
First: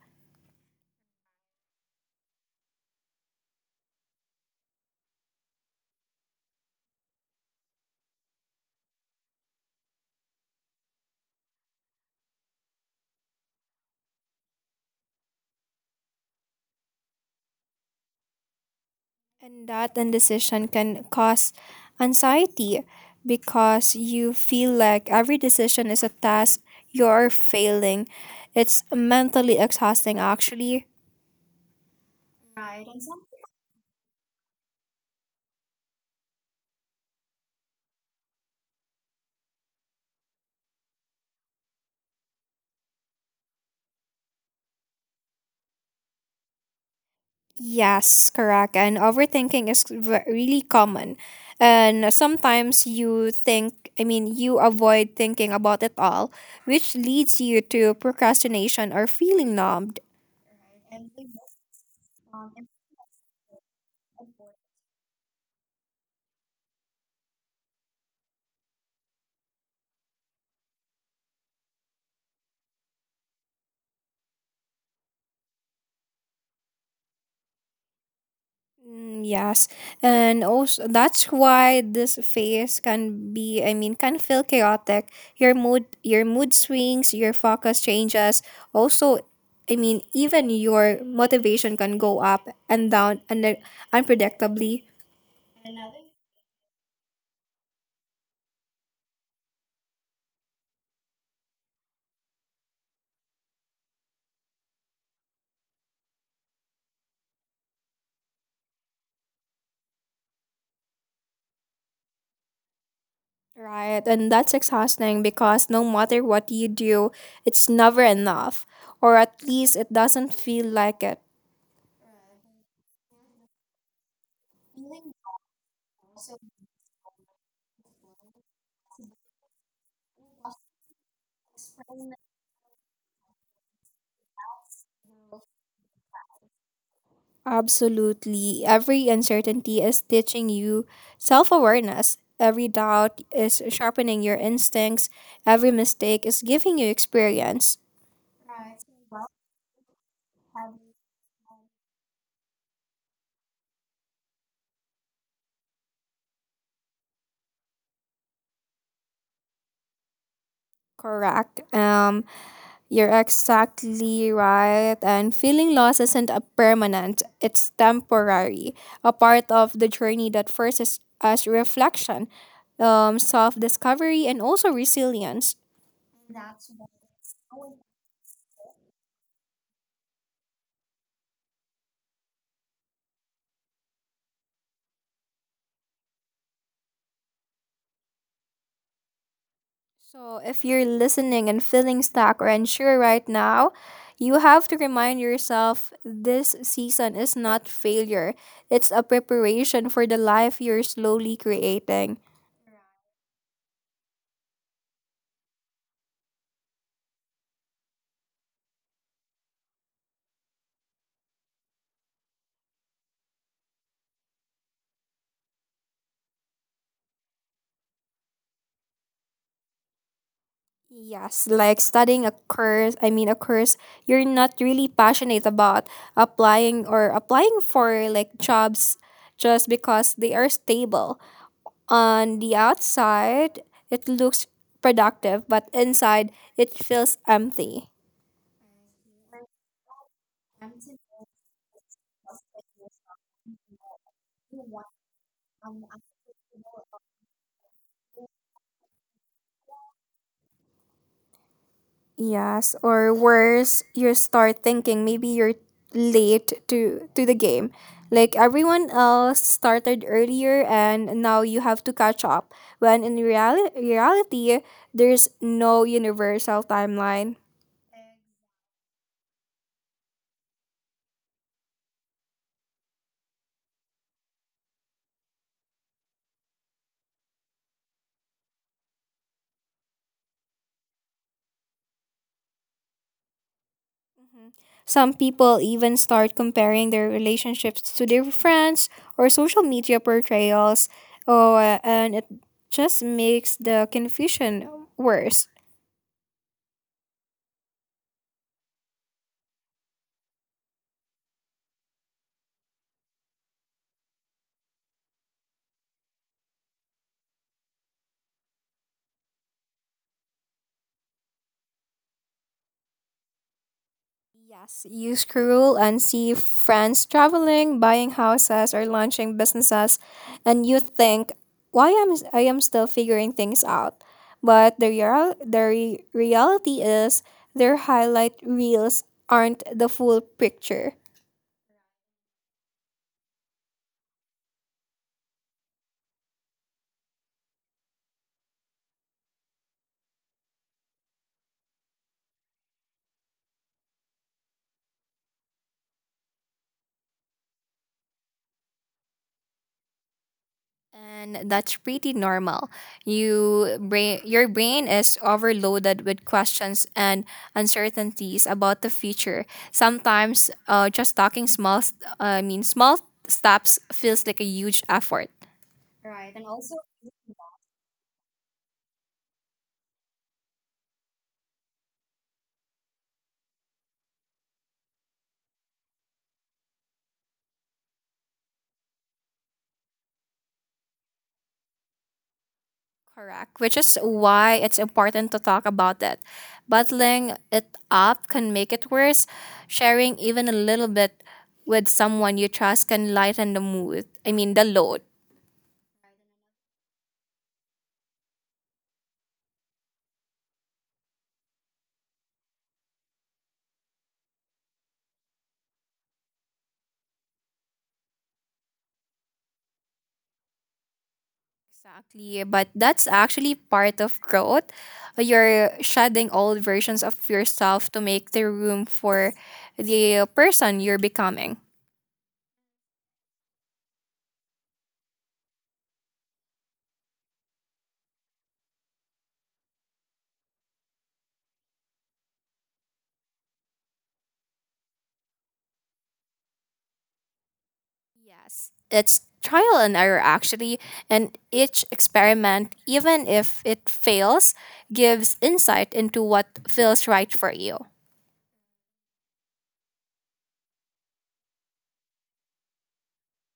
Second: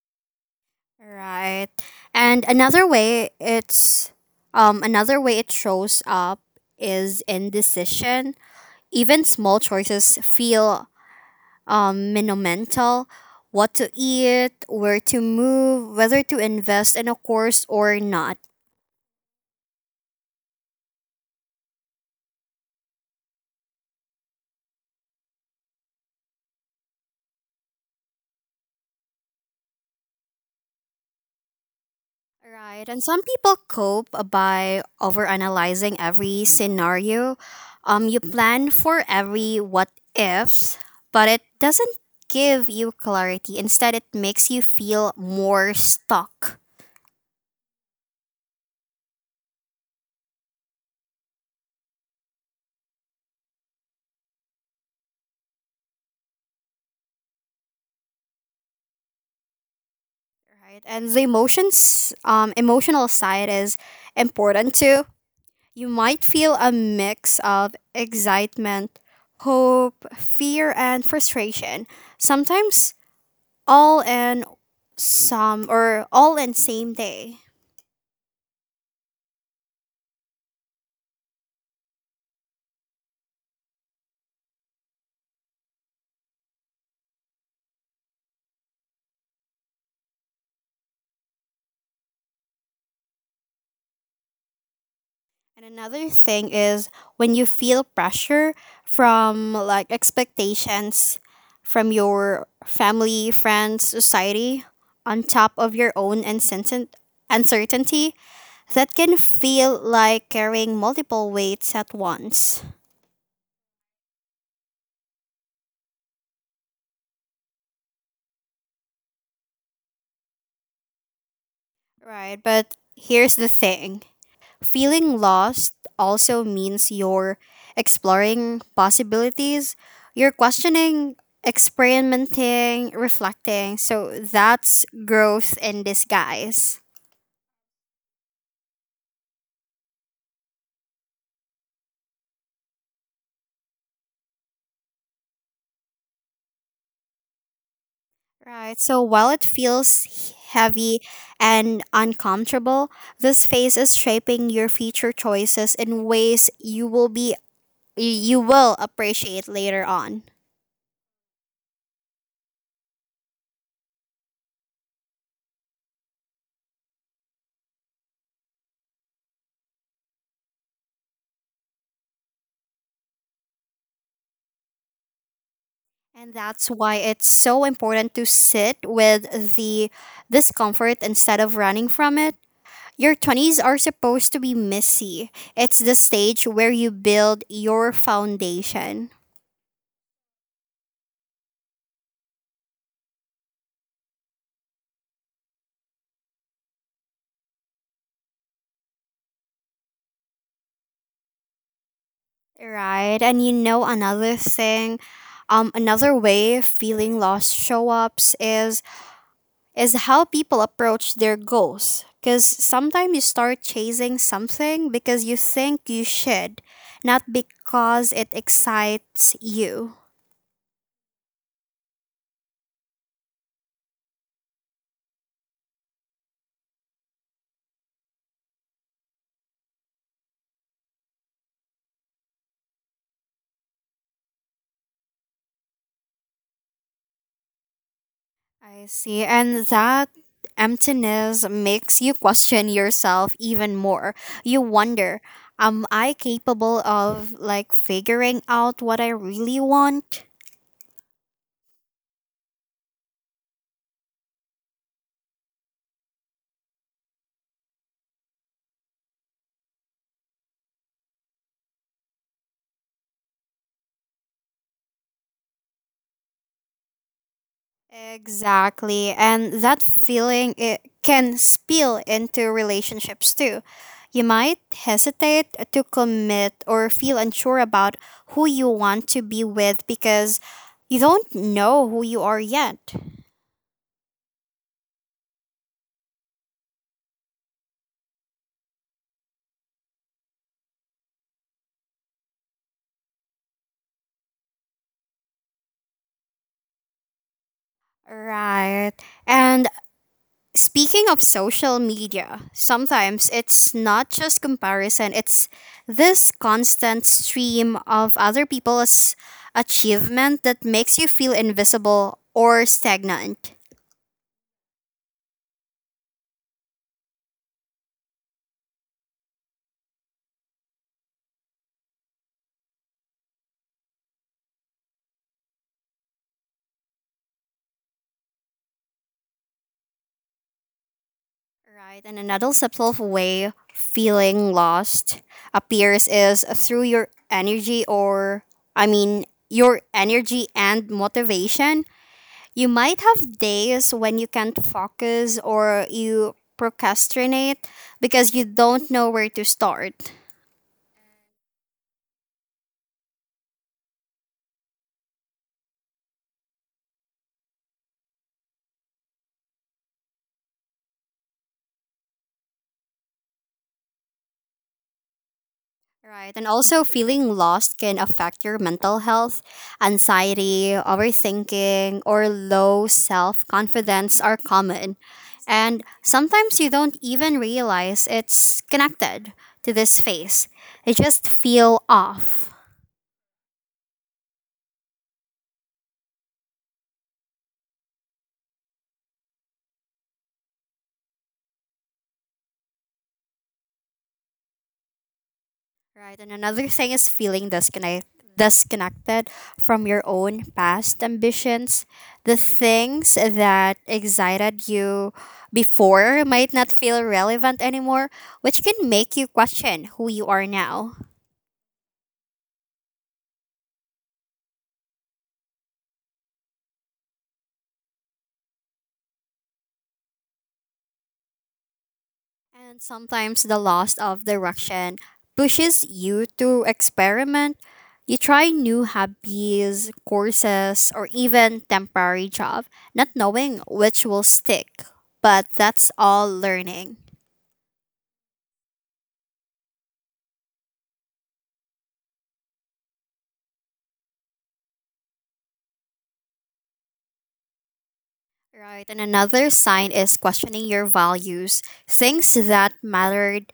Speaker 1: Right. And another way it shows up is indecision. Even small choices feel monumental: what to eat, where to move, whether to invest in a course or not.
Speaker 2: And that indecision can cause anxiety because you feel like every decision is a task you're failing. It's mentally exhausting, actually.
Speaker 1: Right. And some people cope by overanalyzing every scenario. You plan for every what ifs, but it doesn't give you clarity. Instead, it makes you feel more stuck.
Speaker 2: Yes, correct. And overthinking is really common. And sometimes you avoid thinking about it all, which leads you to procrastination or feeling numb.
Speaker 1: Right. And the emotional side is important too. You might feel a mix of excitement, hope, fear, and frustration. Sometimes all in some or all in same day.
Speaker 2: Mm, yes, and also that's why this phase can be, I mean, can feel chaotic. Your mood swings, your focus changes. Also, even your motivation can go up and down and then unpredictably.
Speaker 1: And another thing is when you feel pressure from like expectations from your family, friends, society, on top of your own uncertainty, that can feel like carrying multiple weights at once.
Speaker 2: Right, and that's exhausting because no matter what you do, it's never enough, or at least it doesn't feel like it.
Speaker 1: Right, but here's the thing: feeling lost also means you're exploring possibilities, you're questioning, experimenting, reflecting. So that's growth in disguise.
Speaker 2: Absolutely. Every uncertainty is teaching you self awareness. Every doubt is sharpening your instincts. Every mistake is giving you experience.
Speaker 1: Right, so while it feels heavy and uncomfortable, this phase is shaping your future choices in ways you will appreciate later on.
Speaker 2: Correct. You're exactly right. And feeling loss isn't a permanent, it's temporary. A part of the journey that forces us reflection, self discovery, and also resilience.
Speaker 1: And that's why it's so important to sit with the discomfort instead of running from it. Your 20s are supposed to be messy. It's the stage where you build your foundation.
Speaker 2: So, if you're listening and feeling stuck or unsure right now, you have to remind yourself this season is not failure, it's a preparation for the life you're slowly creating.
Speaker 1: Right. And you know another thing, another way feeling lost show-ups is how people approach their goals. Cuz sometimes you start chasing something because you think you should, not because it excites you.
Speaker 2: Yes, like studying a course you're not really passionate about applying for like jobs just because they are stable. On the outside, it looks productive, but inside, it feels empty.
Speaker 1: I see. And that emptiness makes you question yourself even more. You wonder, am I capable of like figuring out what I really want?
Speaker 2: Yes, or worse, you start thinking maybe you're late to the game. Like everyone else started earlier and now you have to catch up. When reality there's no universal timeline.
Speaker 1: Exactly. And that feeling it can spill into relationships too. You might hesitate to commit or feel unsure about who you want to be with because you don't know who you are yet.
Speaker 2: Mhm. Some people even start comparing their relationships to their friends or social media portrayals, oh, and it just makes the confusion worse.
Speaker 1: Right. And speaking of social media, sometimes it's not just comparison, it's this constant stream of other people's achievement that makes you feel invisible or stagnant.
Speaker 2: Yes, you scroll and see friends traveling, buying houses, or launching businesses, and you think, "Why am still figuring things out?" But the real the re- reality is, their highlight reels aren't the full picture.
Speaker 1: Right, and another subtle way feeling lost appears is through your energy or, I mean, your energy and motivation. You might have days when you can't focus or you procrastinate because you don't know where to start.
Speaker 2: And that's pretty normal. Your brain is overloaded with questions and uncertainties about the future. Sometimes just talking small st- I mean small steps feels like a huge effort.
Speaker 1: Right. And also, feeling lost can affect your mental health. Anxiety, overthinking, or low self confidence are common. And sometimes you don't even realize it's connected to this phase. You just feel off.
Speaker 2: Correct, which is why it's important to talk about it. Bottling it up can make it worse. Sharing even a little bit with someone you trust can lighten the mood. I mean the load.
Speaker 1: Right, and another thing is feeling disconnected from your own past ambitions. The things that excited you before might not feel relevant anymore, which can make you question who you are now.
Speaker 2: Exactly, but that's actually part of growth. You're shedding old versions of yourself to make the room for the person you're becoming.
Speaker 1: And sometimes the loss of direction pushes you to experiment. You try new hobbies, courses, or even temporary job, not knowing which will stick. But that's all learning.
Speaker 2: Yes, it's trial and error actually, and each experiment, even if it fails, gives insight into what feels right for you.
Speaker 1: Right. And another sign is questioning your values. Things that mattered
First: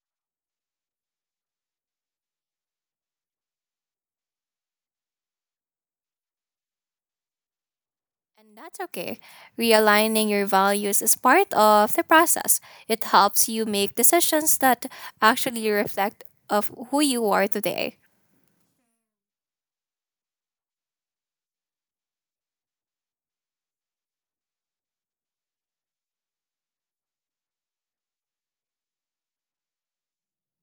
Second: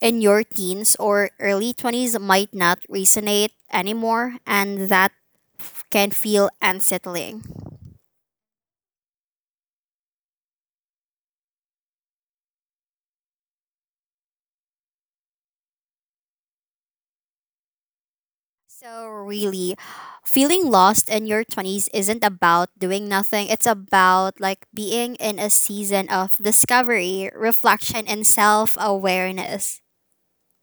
Speaker 1: in your teens or early 20s might not resonate anymore, and that can feel unsettling.
Speaker 2: And that's okay. Realigning your values is part of the process. It helps you make decisions that actually reflect of who you are today.
Speaker 1: So, really, feeling lost in your 20s isn't about doing nothing. It's about like being in a season of discovery, reflection, and self awareness.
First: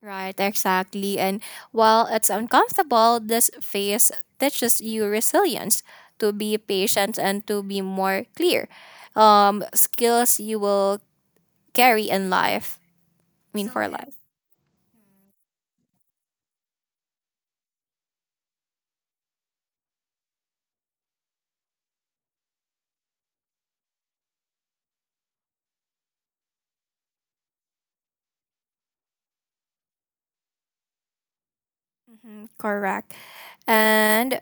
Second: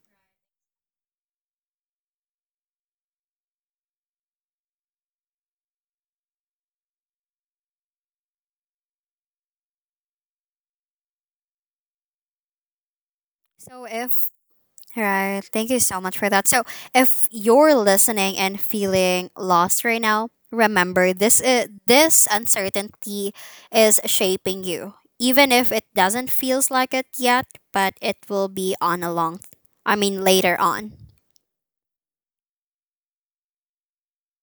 Speaker 2: Right, exactly. And while it's uncomfortable, this phase teaches you resilience to be patient and to be more clear. Skills you will carry in life, I mean,
Speaker 1: So,
Speaker 2: for
Speaker 1: if
Speaker 2: life.
Speaker 1: Right. Thank you so much for that. So, if you're listening and feeling lost right now, remember this uncertainty is shaping you. Even if it doesn't feels like it yet, but it will be on a long I mean later on.
Speaker 2: Hmm, correct. And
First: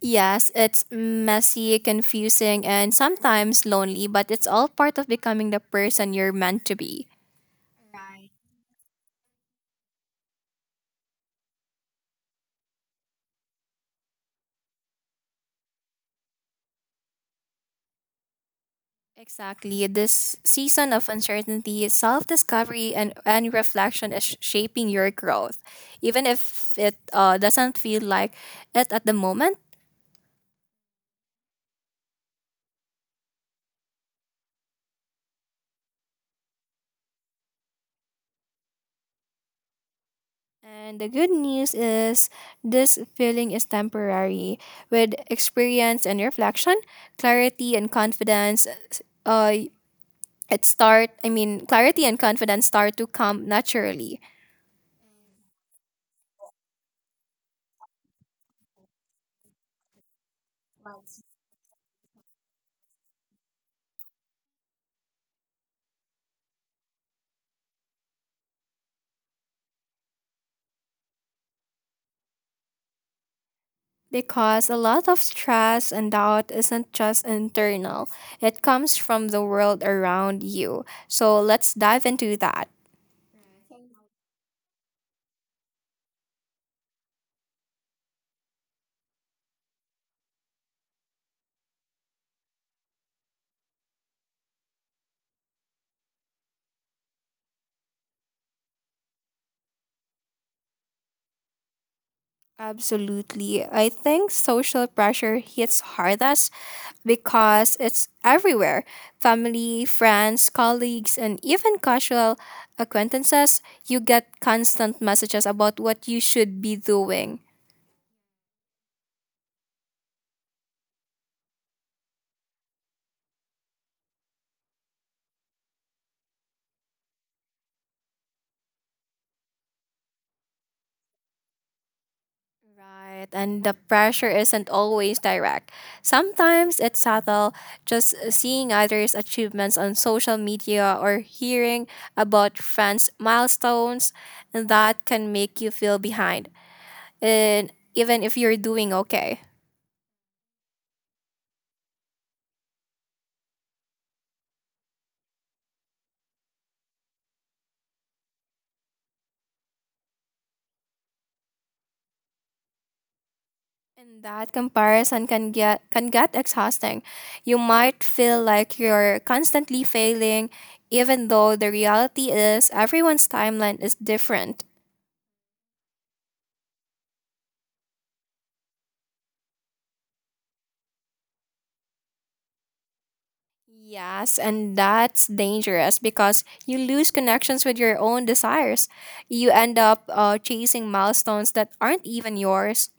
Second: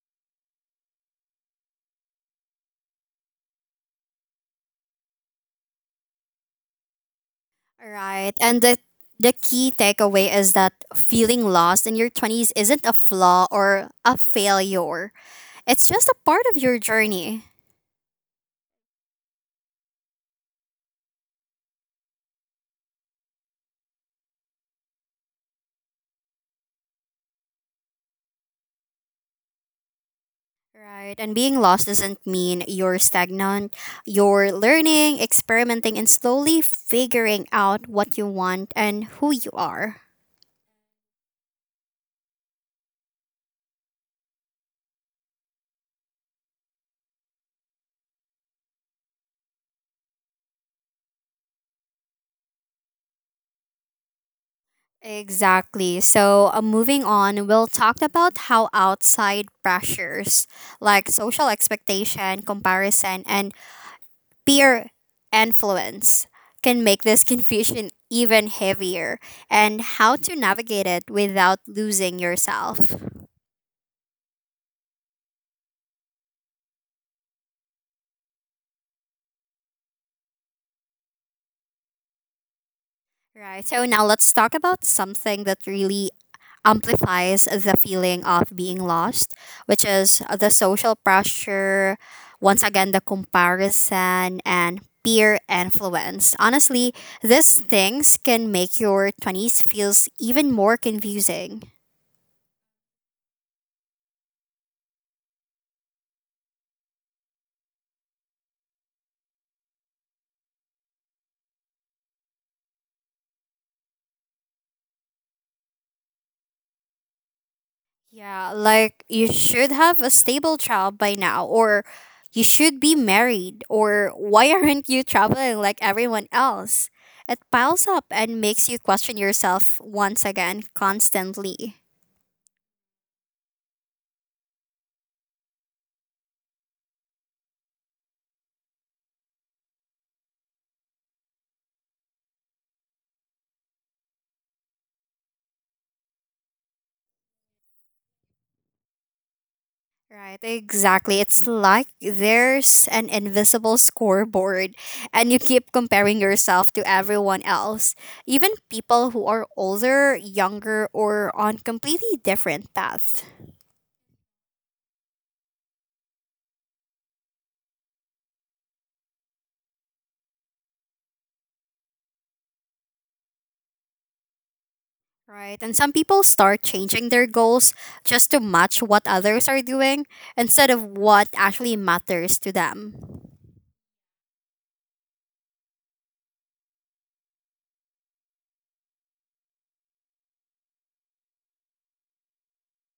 Speaker 2: yes, it's messy, confusing, and sometimes lonely, but it's all part of becoming the person you're meant to be.
Speaker 1: Right. And the key takeaway is that feeling lost in your 20s isn't a flaw or a failure. It's just a part of your journey.
Speaker 2: Exactly. This season of uncertainty, self discovery, and reflection is shaping your growth, even if it doesn't feel like it at the moment.
Speaker 1: Right. And being lost doesn't mean you're stagnant. You're learning, experimenting, and slowly figuring out what you want and who you are.
Speaker 2: And the good news is this feeling is temporary. With experience and reflection, clarity and confidence, uh, clarity and confidence start to come naturally.
Speaker 1: Exactly. So, moving on, we'll talk about how outside pressures like social expectation, comparison, and peer influence can make this confusion even heavier and how to navigate it without losing yourself.
Speaker 2: Because a lot of stress and doubt isn't just internal, it comes from the world around you. So let's dive into that.
Speaker 1: Right. So now let's talk about something that really amplifies the feeling of being lost, which is the social pressure, once again, the comparison, and peer influence. Honestly, these things can make your 20s feels even more confusing.
Speaker 2: Absolutely. I think social pressure hits hardest because it's everywhere, family, friends, colleagues, and even casual acquaintances. You get constant messages about what you should be doing.
Speaker 1: Yeah, like you should have a stable job by now, or you should be married, or why aren't you traveling like everyone else? It piles up and makes you question yourself once again constantly.
Speaker 2: Right, and the pressure isn't always direct. Sometimes it's subtle, just seeing others' achievements on social media or hearing about friends' milestones, and that can make you feel behind, and even if you're doing okay.
Speaker 1: Right, exactly. It's like there's an invisible scoreboard, and you keep comparing yourself to everyone else, even people who are older, younger, or on completely different paths.
Speaker 2: And that comparison can get exhausting. You might feel like you're constantly failing, even though the reality is everyone's timeline is different.
Speaker 1: Right. And some people start changing their goals just to match what others are doing instead of what actually matters to them.
Speaker 2: Yes, and that's dangerous because you lose connections with your own desires. You end up chasing milestones that aren't even yours.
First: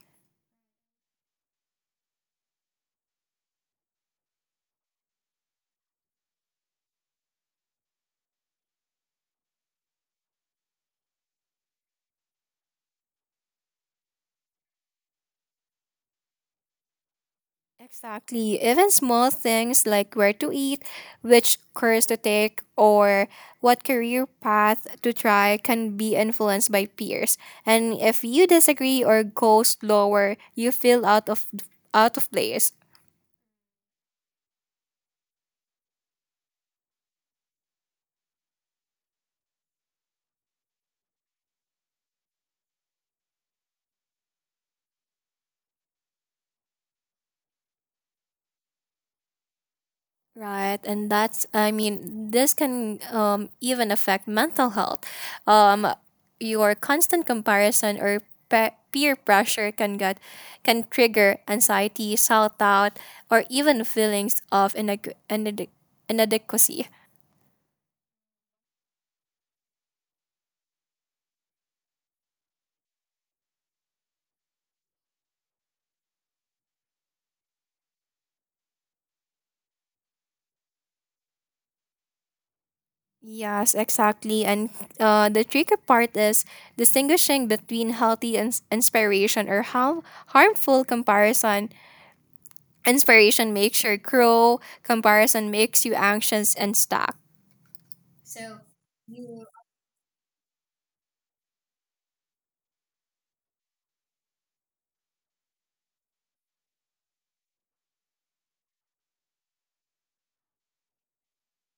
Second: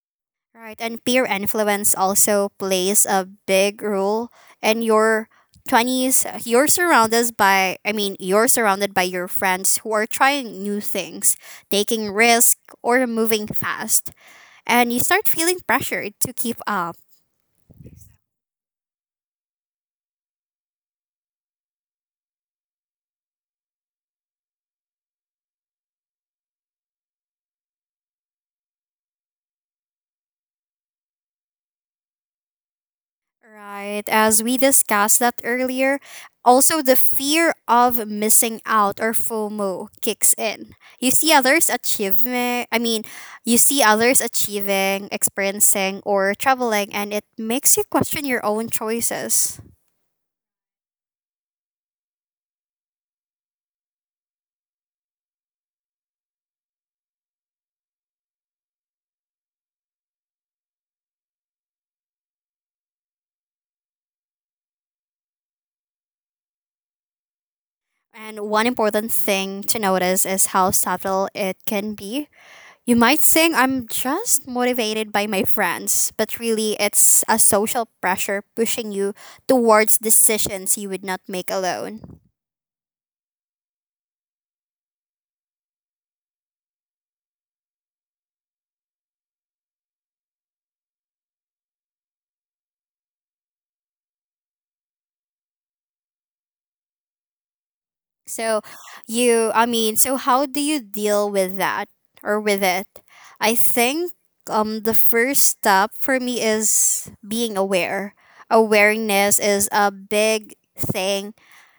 Speaker 1: Right. And peer influence also plays a big role in your 20s. You're surrounded by your friends who are trying new things, taking risks, or moving fast. And you start feeling pressured to keep up.
Speaker 2: Exactly. Even small things like where to eat, which course to take, or what career path to try can be influenced by peers. And if you disagree or go slower, you feel out of place.
Speaker 1: Right, as we discussed that earlier, also the fear of missing out or FOMO kicks in. You see others achieving, experiencing, or traveling, and it makes you question your own choices.
Speaker 2: Right, and that's I mean this can even affect mental health. Um, your constant comparison or peer pressure can trigger anxiety, self doubt, or even feelings of inadequacy.
Speaker 1: And one important thing to notice is how subtle it can be. You might think I'm just motivated by my friends, but really it's a social pressure pushing you towards decisions you would not make alone.
Speaker 2: Yes, exactly. And the tricky part is distinguishing between healthy inspiration or how harmful comparison. Inspiration makes you grow, comparison makes you anxious and stuck.
Speaker 1: So, so how do you deal with that or with it? I think the first step for me is being aware. Awareness is a big thing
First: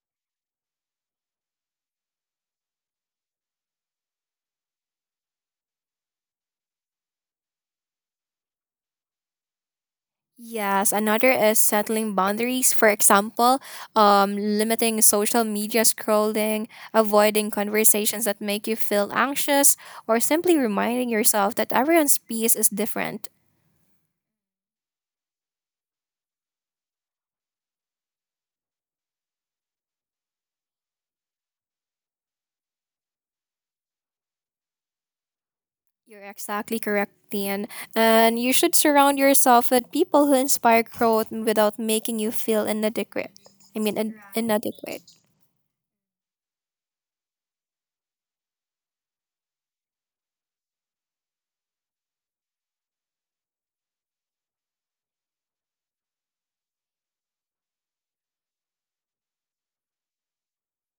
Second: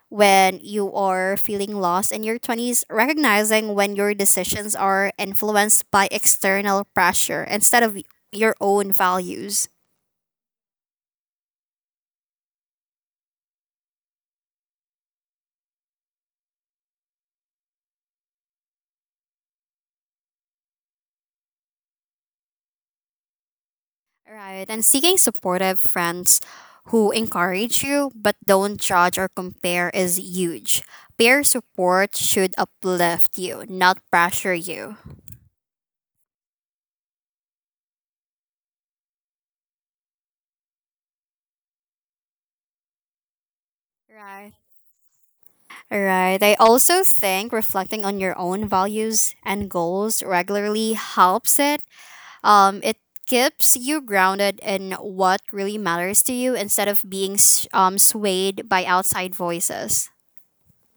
Speaker 1: when you are feeling lost in your 20s, recognizing when your decisions are influenced by external pressure instead of your own values.
Speaker 2: Yes, another is settling boundaries. For example, limiting social media scrolling, avoiding conversations that make you feel anxious, or simply reminding yourself that everyone's pace is different.
Speaker 1: Right. And seeking supportive friends who encourage you but don't judge or compare is huge. Peer support should uplift you, not pressure you.
Speaker 2: You're exactly correct, Tian. And you should surround yourself with people who inspire growth without making you feel inadequate. I mean, in-
Speaker 1: Right.
Speaker 2: inadequate.
Speaker 1: Right. I also think reflecting on your own values and goals regularly helps it. It keeps you grounded in what really matters to you instead of being swayed by outside voices.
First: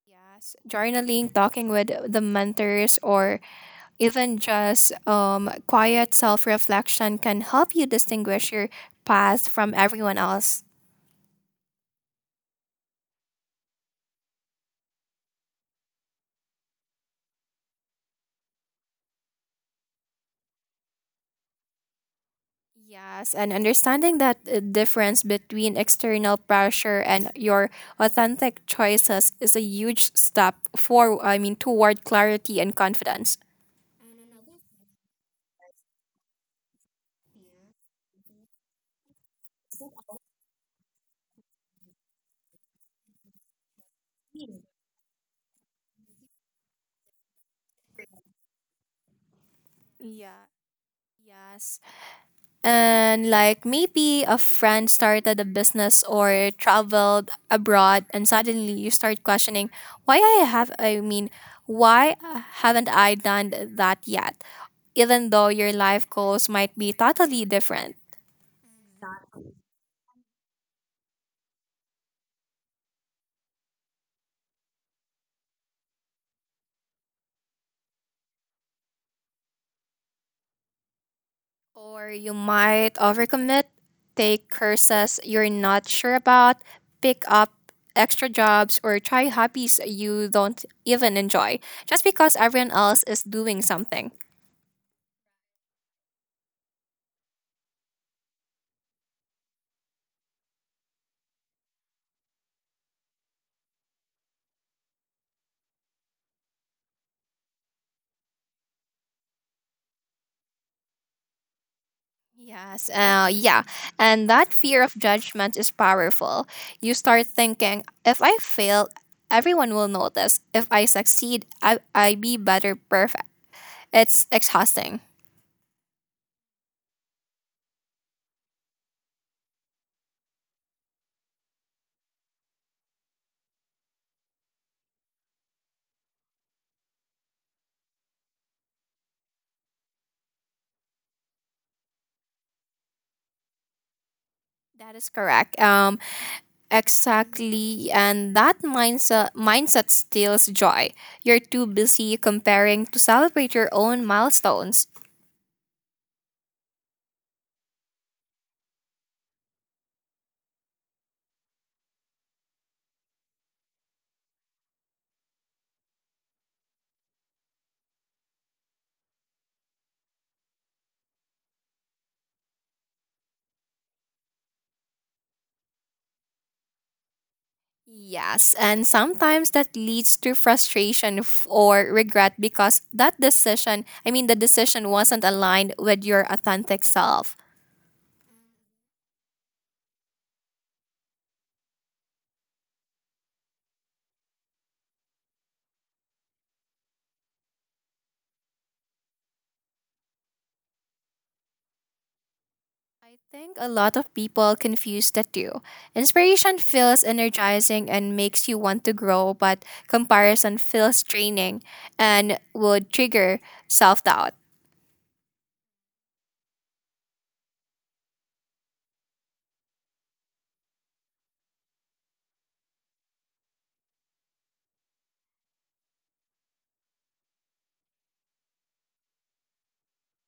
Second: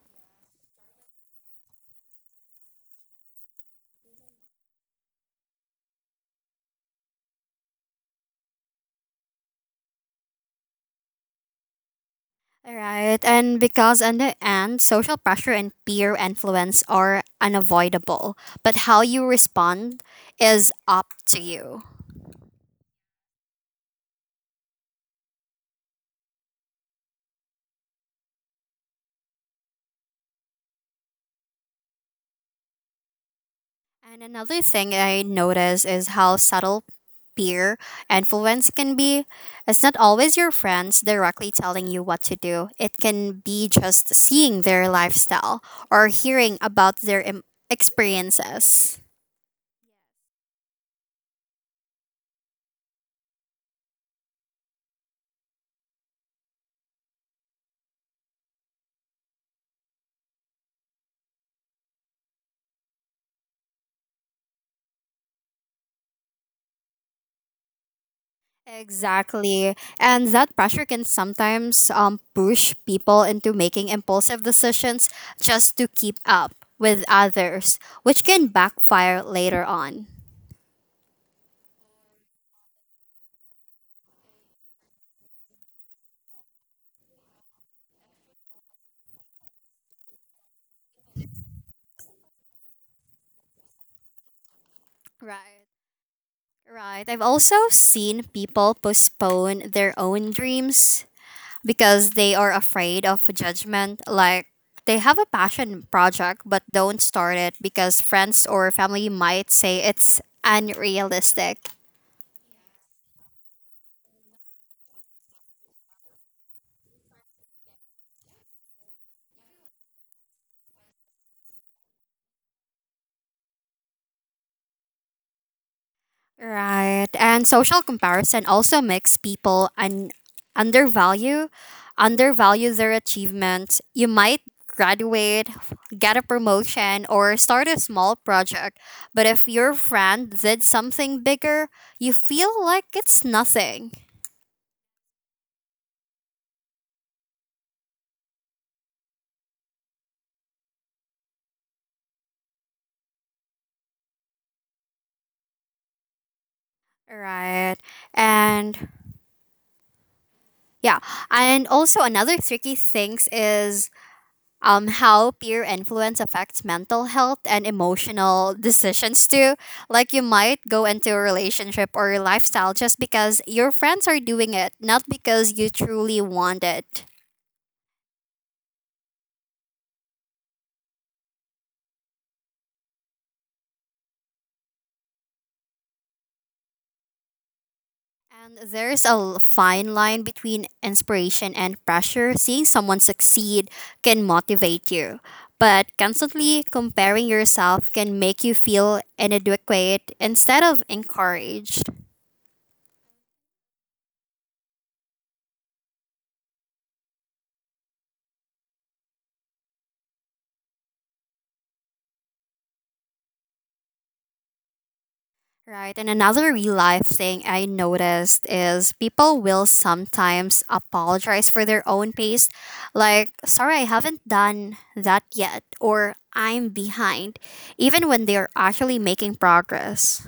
Speaker 2: Yes, journaling, talking with the mentors, or even just quiet self reflection can help you distinguish your path from everyone else.
Speaker 1: All right, and because in the end, social pressure and peer influence are unavoidable, but how you respond is up to you.
Speaker 2: Yes, and understanding that difference between external pressure and your authentic choices is a huge step for I mean toward clarity and confidence.
Speaker 1: And another thing I notice is how subtle peer influence can be. It's not always your friends directly telling you what to do, it can be just seeing their lifestyle or hearing about their experiences.
Speaker 2: Yeah. Yes. And like maybe a friend started a business or traveled abroad, and suddenly you start questioning why I have, I mean, why haven't I done that yet? Even though your life goals might be totally different.
Speaker 1: Exactly. And that pressure can sometimes push people into making impulsive decisions just to keep up with others, which can backfire later on.
Speaker 2: Or you might overcommit, take courses you're not sure about, pick up extra jobs, or try hobbies you don't even enjoy just because everyone else is doing something.
Speaker 1: Right. Right. I've also seen people postpone their own dreams because they are afraid of judgment. Like they have a passion project but don't start it because friends or family might say it's unrealistic.
Speaker 2: Yes, yeah. And that fear of judgment is powerful. You start thinking, if I fail, everyone will notice. If I succeed, I be better perfect. It's exhausting.
Speaker 1: Right. And social comparison also makes people undervalue undervalue their achievements. You might graduate, get a promotion, or start a small project, but if your friend did something bigger, you feel like it's nothing.
Speaker 2: That is correct. Exactly. And that mindset steals joy. You're too busy comparing to celebrate your own milestones.
Speaker 1: Right. And yeah, and also another tricky things is how peer influence affects mental health and emotional decisions too. Like you might go into a relationship or a lifestyle just because your friends are doing it, not because you truly want it.
Speaker 2: Yes, and sometimes that leads to frustration or regret because that decision, I mean, the decision wasn't aligned with your authentic self.
Speaker 1: And there's a fine line between inspiration and pressure. Seeing someone succeed can motivate you, but constantly comparing yourself can make you feel inadequate instead of encouraged.
Speaker 2: I think a lot of people confuse the two. Inspiration feels energizing and makes you want to grow, but comparison feels draining and would trigger self doubt.
Speaker 1: Right. And another real life thing I noticed is people will sometimes apologize for their own pace. Like, sorry, I haven't done that yet, or I'm behind, even when they're actually making progress.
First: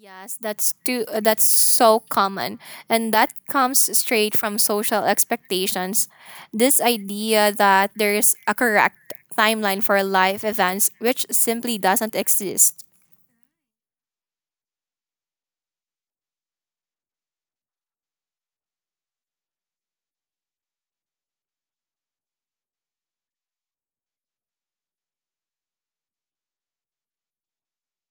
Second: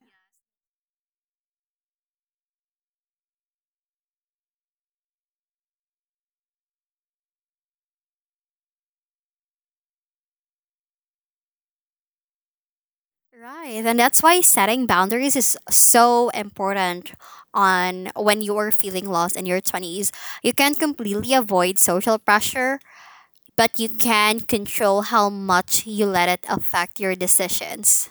Speaker 2: Yes, that's so common and that comes straight from social expectations. This idea that there's a correct timeline for life events which simply doesn't exist.
Speaker 1: Right. And that's why setting boundaries is so important on when you're feeling lost in your 20s. You can't completely avoid social pressure, but you can control how much you let it affect your decisions.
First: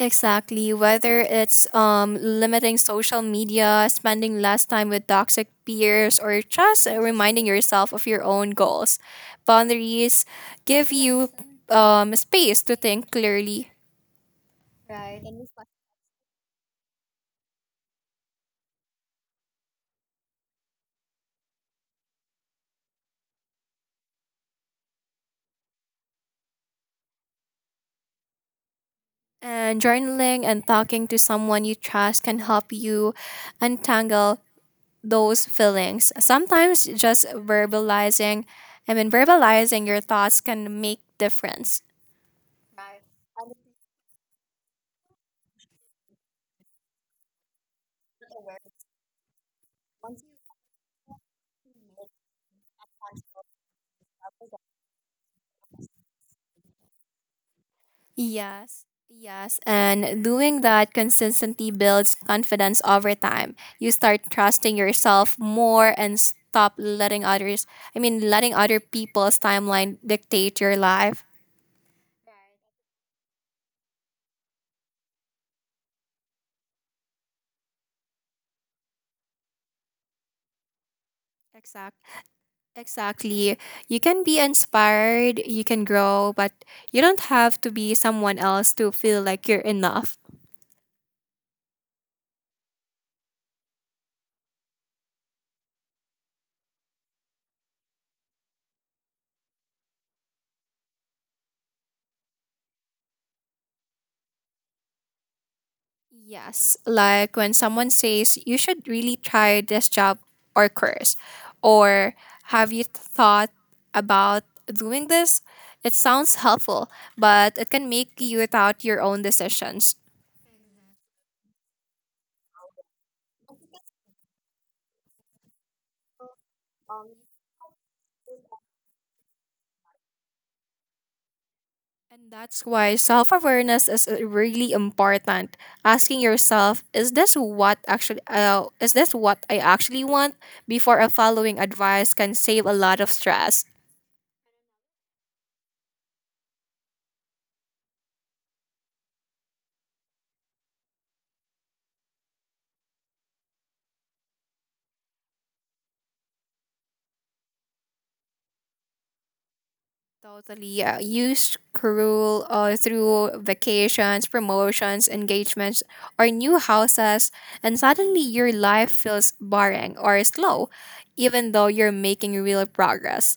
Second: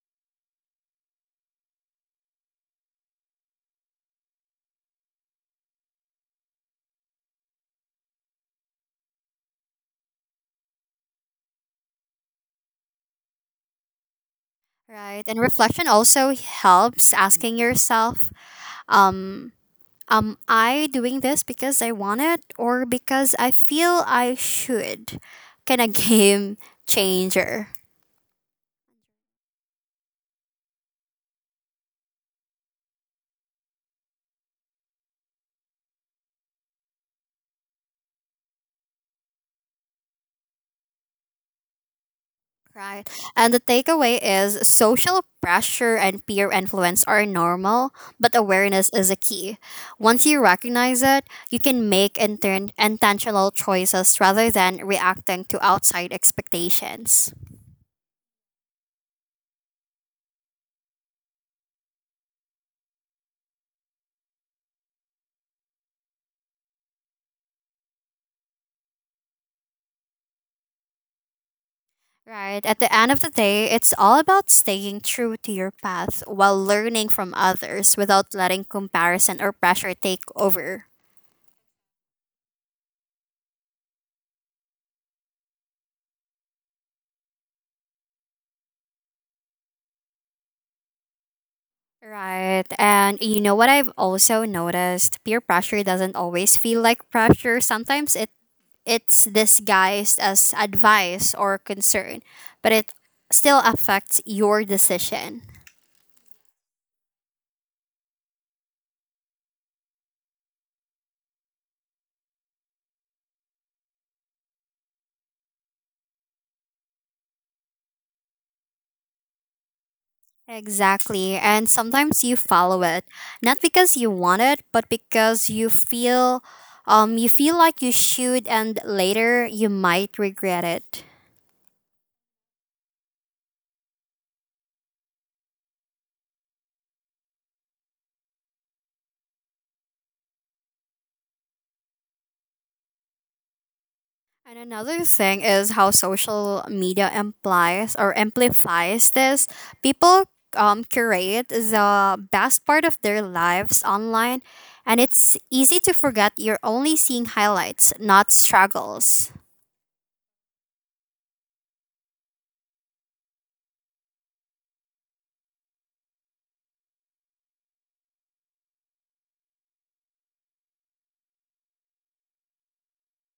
Speaker 2: Exactly, whether it's limiting social media, spending less time with toxic peers or just reminding yourself of your own goals. Boundaries give you space to think clearly.
Speaker 1: Right. And reflection also helps asking yourself, um, am I doing this because I want it or because I feel I should? Kind of game changer.
Speaker 2: And journaling and talking to someone you trust can help you untangle those feelings. Sometimes just verbalizing your thoughts can make difference.
Speaker 1: Right. And the takeaway is social pressure and peer influence are normal, but awareness is a key. Once you recognize it, you can make intentional choices rather than reacting to outside expectations.
Speaker 2: Yes. Yes, and doing that consistently builds confidence over time. You start trusting yourself more and stop letting letting other people's timeline dictate your life.
Speaker 1: Right. At the end of the day, it's all about staying true to your path while learning from others without letting comparison or pressure take over.
Speaker 2: Exactly. Exactly. You can be inspired, you can grow, but you don't have to be someone else to feel like you're enough.
Speaker 1: Right. And you know what I've also noticed? Peer pressure doesn't always feel like pressure. Sometimes it's disguised as advice or concern, but it still affects your decision.
Speaker 2: Yes, like when someone says, you should really try this job or course, or have you thought about doing this? It sounds helpful, but it can make you doubt your own decisions.
Speaker 1: Exactly. And sometimes you follow it, not because you want it, but because you feel like you should and later you might regret it.
Speaker 2: And that's why self awareness is really important. Asking yourself, is this what actually is this what I actually want before following advice can save a lot of stress.
Speaker 1: And another thing is how social media implies or amplifies this. People curate the best part of their lives online and it's easy to forget you're only seeing highlights, not struggles.
Speaker 2: Totally, yeah. Use Karul through vacations, promotions, engagements, or new houses, and suddenly your life feels boring or slow, even though you're making real progress.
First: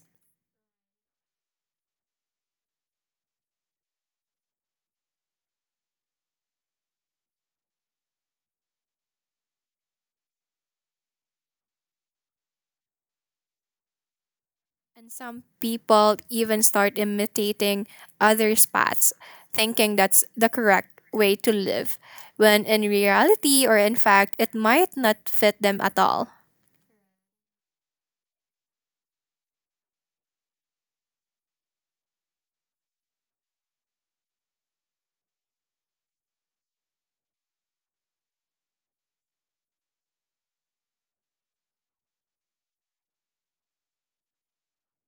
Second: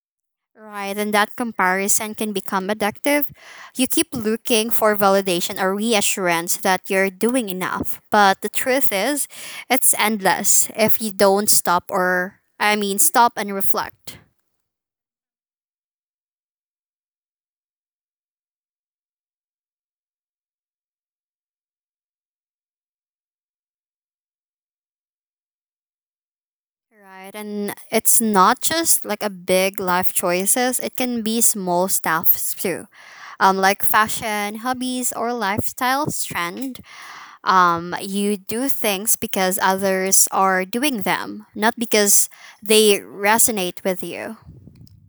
Speaker 1: Right, and that comparison can become addictive. You keep looking for validation or reassurance that you're doing enough. But the truth is, it's endless if you don't stop or, I mean, stop and reflect.
Speaker 2: And some people even start imitating others' paths, thinking that's the correct way to live, when in reality or in fact, it might not fit them at all.
Speaker 1: Right, and it's not just like a big life choices, it can be small stuffs too. Like fashion, hobbies, or lifestyle trends, you do things because others are doing them, not because they resonate with you.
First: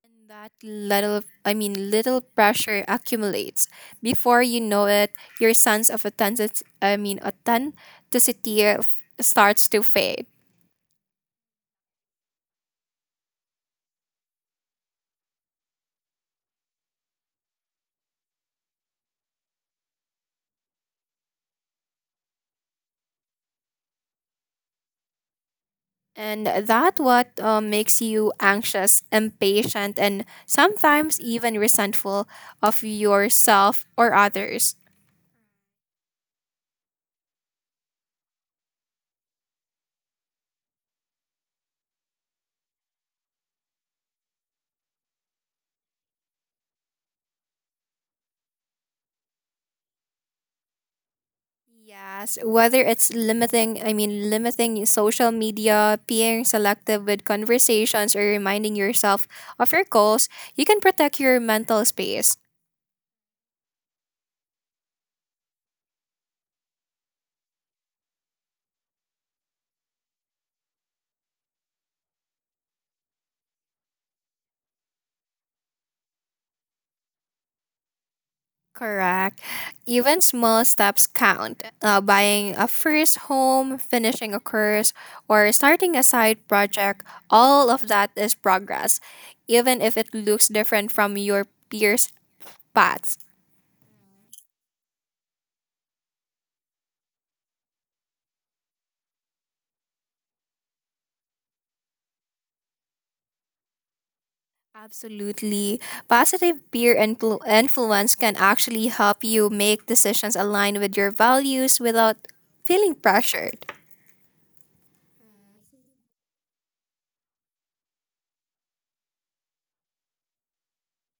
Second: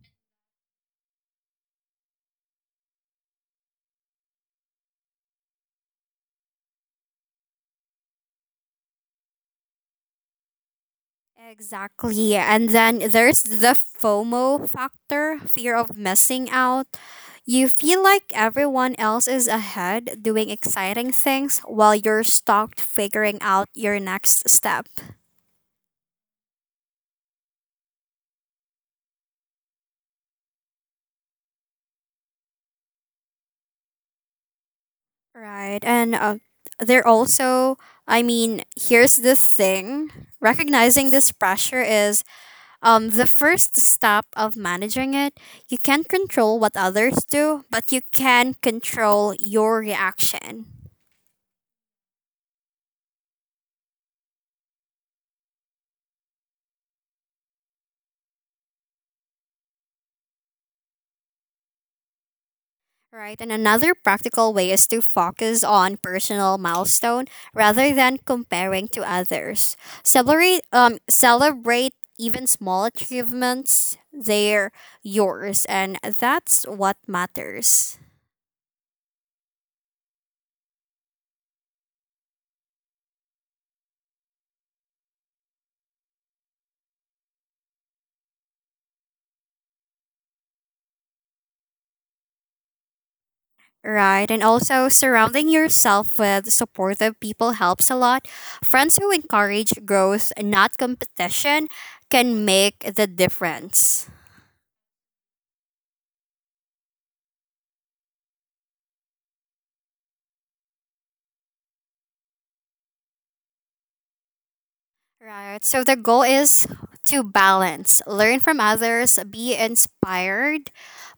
Speaker 2: And that little pressure accumulates. Before you know it, your sense of authenticity starts to fade.
Speaker 1: Exactly. And then there's the FOMO factor, fear of missing out. You feel like everyone else is ahead doing exciting things while you're stuck figuring out your next step.
Speaker 2: And that what makes you anxious, impatient, and sometimes even resentful of yourself or others.
Speaker 1: Right. And they're also, I mean, here's the thing, recognizing this pressure is, the first step of managing it, you can't control what others do, but you can control your reaction.
Speaker 2: Yes, whether it's limiting social media, being selective with conversations, or reminding yourself of your goals, you can protect your mental space.
Speaker 1: Right? And another practical way is to focus on personal milestone rather than comparing to others. Celebrate even small achievements, they're yours and that's what matters.
Speaker 2: Correct. Even small steps count. Buying a first home, finishing a course, or starting a side project, all of that is progress, even if it looks different from your peers' paths.
Speaker 1: Right. And also, surrounding yourself with supportive people helps a lot. Friends who encourage growth, not competition, can make the difference.
Speaker 2: Absolutely. Positive influence can actually help you make decisions aligned with your values without feeling pressured.
Speaker 1: Right. So, the goal is to balance, learn from others, be inspired,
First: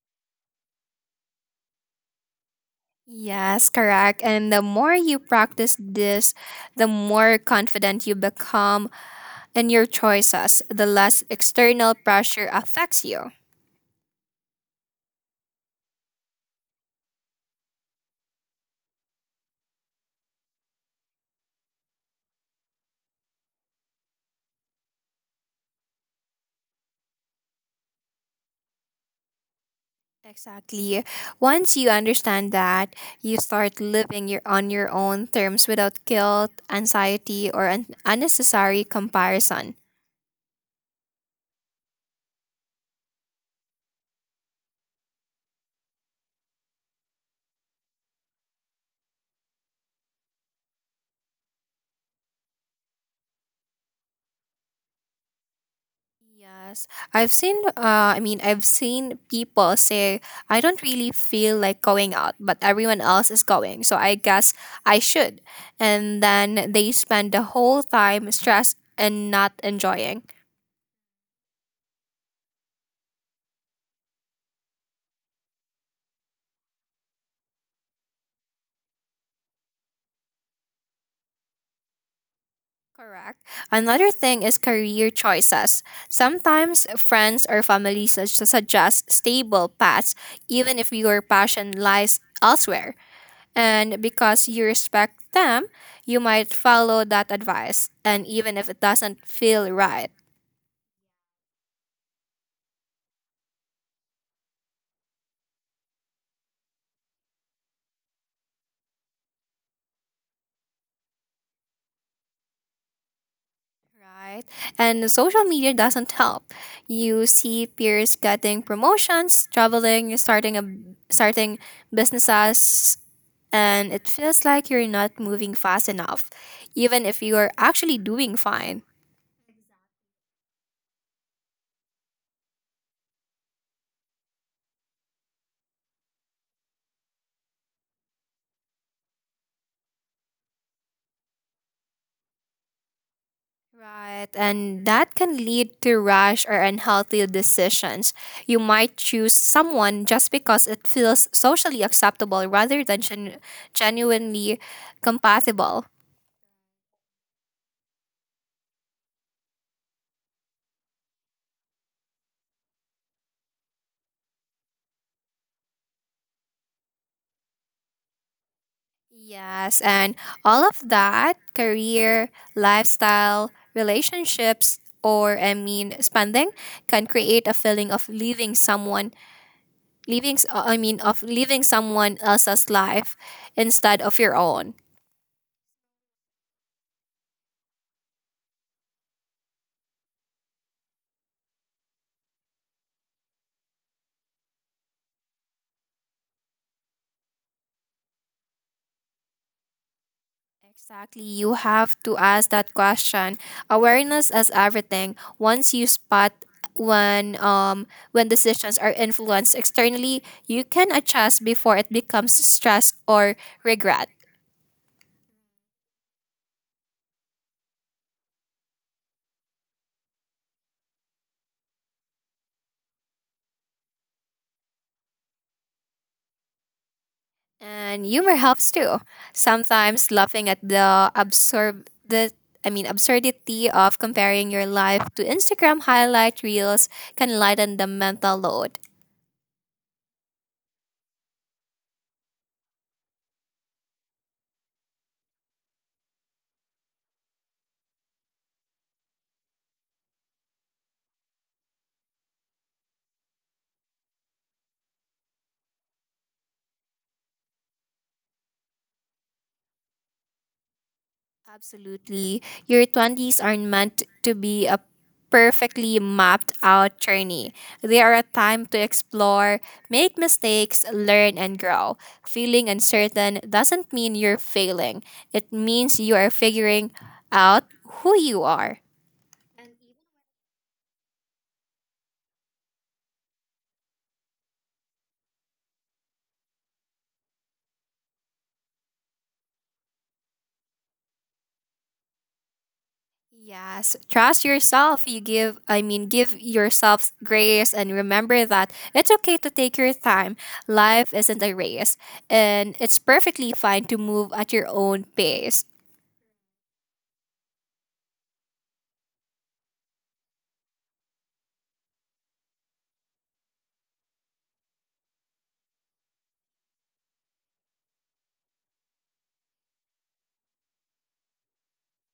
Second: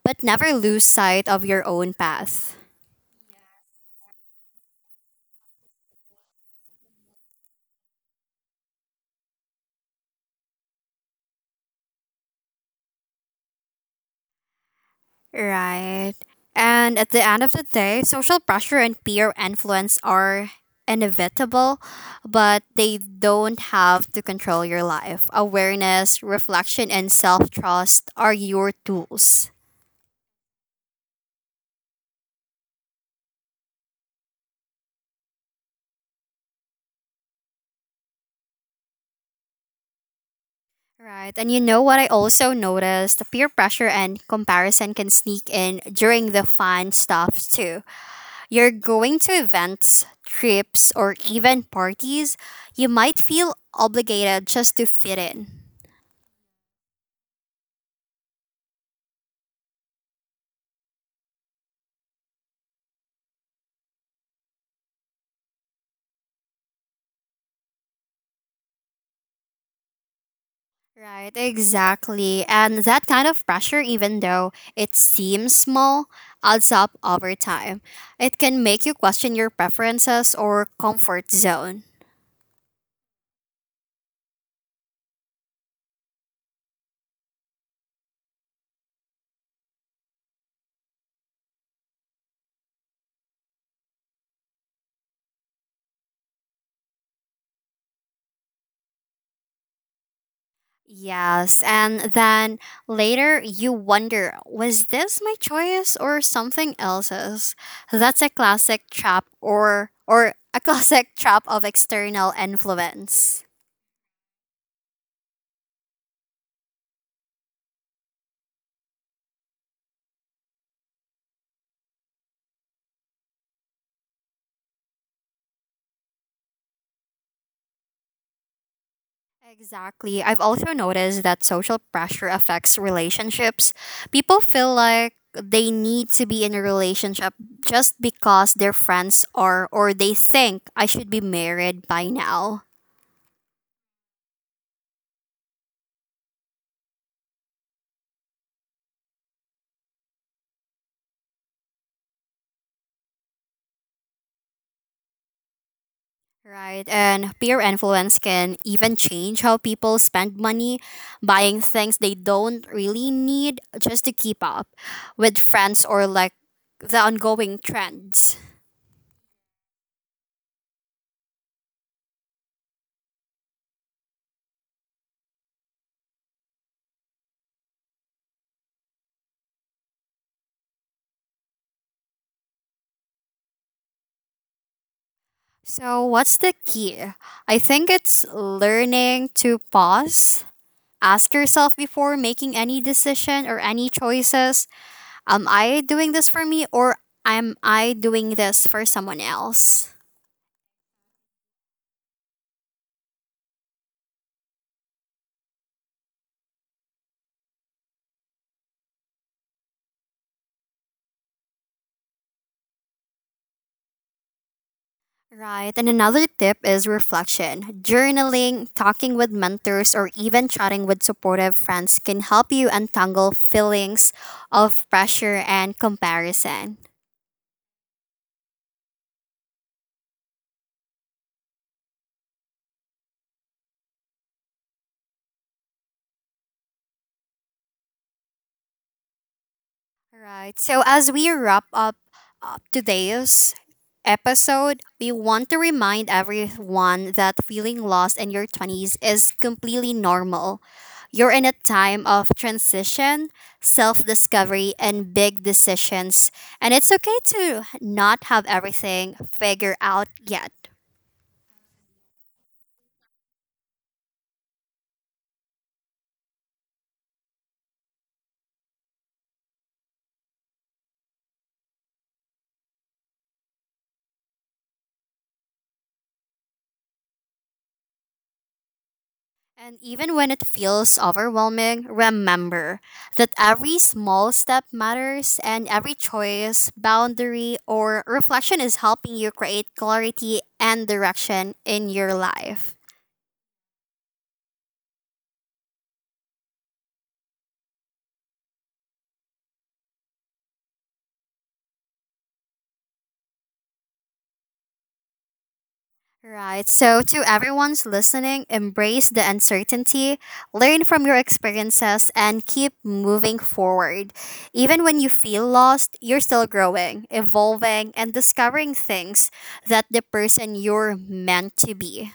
Speaker 1: but never lose sight of your own path.
Speaker 2: Yes, correct. And the more you practice this, the more confident you become in your choices, the less external pressure affects you.
Speaker 1: Right. And at the end of the day, social pressure and peer influence are inevitable, but they don't have to control your life. Awareness, reflection, and self trust are your tools.
Speaker 2: Exactly. Once you understand that, you start living your, on your own terms without guilt, anxiety, or unnecessary comparison.
Speaker 1: Right. And you know what I also noticed? The Peer pressure and comparison can sneak in during the fun stuff too. You're going to events, trips, or even parties. You might feel obligated just to fit in.
Speaker 2: Yes, I've seen people say, I don't really feel like going out, but everyone else is going, so I guess I should. And then they spend the whole time stressed and not enjoying.
Speaker 1: Right, exactly. And that kind of pressure, even though it seems small, adds up over time. It can make you question your preferences or comfort zone.
Speaker 2: Correct. Another thing is career choices. Sometimes friends or family suggest stable paths, even if your passion lies elsewhere. And because you respect them, you might follow that advice, and even if it doesn't feel right.
Speaker 1: Yes, and then later you wonder, was this my choice or something else's? That's a classic trap or a classic trap of external influence.
Speaker 2: Right? And social media doesn't help. You see peers getting promotions, traveling, starting businesses, and it feels like you're not moving fast enough, even if you are actually doing fine.
Speaker 1: Exactly. I've also noticed that social pressure affects relationships. People feel like they need to be in a relationship just because their friends are, or they think I should be married by now.
Speaker 2: Right, and that can lead to rash or unhealthy decisions. You might choose someone just because it feels socially acceptable rather than genuinely compatible.
Speaker 1: Right. And peer influence can even change how people spend money, buying things they don't really need just to keep up with friends or like the ongoing trends.
Speaker 2: Yes, and all of that career, lifestyle, relationships, or I mean spending can create a feeling of leaving someone, leaving s- I mean of leaving someone else's life instead of your own.
Speaker 1: So, what's the key? I think it's learning to pause, ask yourself before making any decision or any choices, am I doing this for me or am I doing this for someone else?
Speaker 2: Exactly. You have to ask that question. Awareness is everything. Once you spot when um when decisions are influenced externally, you can adjust before it becomes stress or regret.
Speaker 1: Right. And another tip is reflection. Journaling, talking with mentors, or even chatting with supportive friends can help you untangle feelings of pressure and comparison.
Speaker 2: And humor helps too. Sometimes laughing at the absurdity of comparing your life to Instagram highlight reels can lighten the mental load.
Speaker 1: Right. So as we wrap up today's episode, we want to remind everyone that feeling lost in your 20s is completely normal. You're in a time of transition, self discovery, and big decisions. And it's okay to not have everything figured out yet.
Speaker 2: Absolutely. Your 20s are aren't meant to be a perfectly mapped out journey. They are a time to explore, make mistakes, learn, and grow. Feeling uncertain doesn't mean you're failing, it means you are figuring out who you are.
Speaker 1: And even when it feels overwhelming, remember that every small step matters and every choice, boundary, or reflection is helping you create clarity and direction in your life.
Speaker 2: Yes, trust yourself. You give yourself grace and remember that it's okay to take your time. Life isn't a race, and it's perfectly fine to move at your own pace.
Speaker 1: Right. So, to everyone's listening, embrace the uncertainty, learn from your experiences, and keep moving forward. Even when you feel lost, you're still growing, evolving, and discovering things that the person you're meant to be.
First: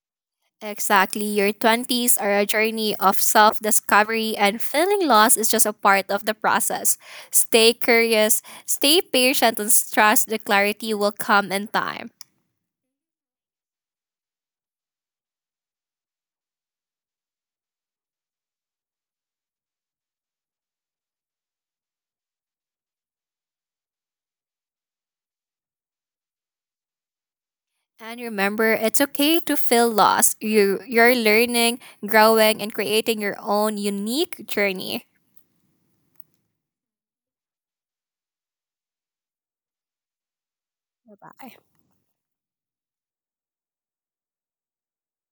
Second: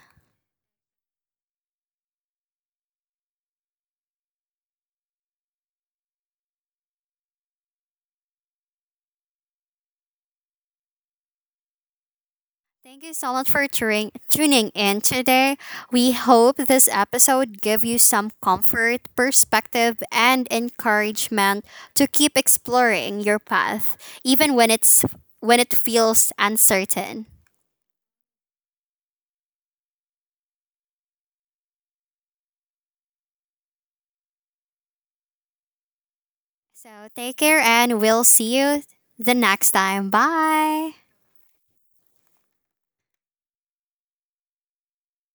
Speaker 2: Exactly, your 20s are a journey of self discovery, and feeling lost is just a part of the process. Stay curious, stay patient, and trust the clarity will come in time.
Speaker 1: Thank you so much for tuning in today. We hope this episode give you some comfort, perspective, and encouragement to keep exploring your path, even when it feels uncertain.
Speaker 2: And remember, it's okay to feel lost. You're learning, growing, and creating your own unique journey.
Speaker 1: So take care, and we'll see you the next time. Bye.
Speaker 2: Bye.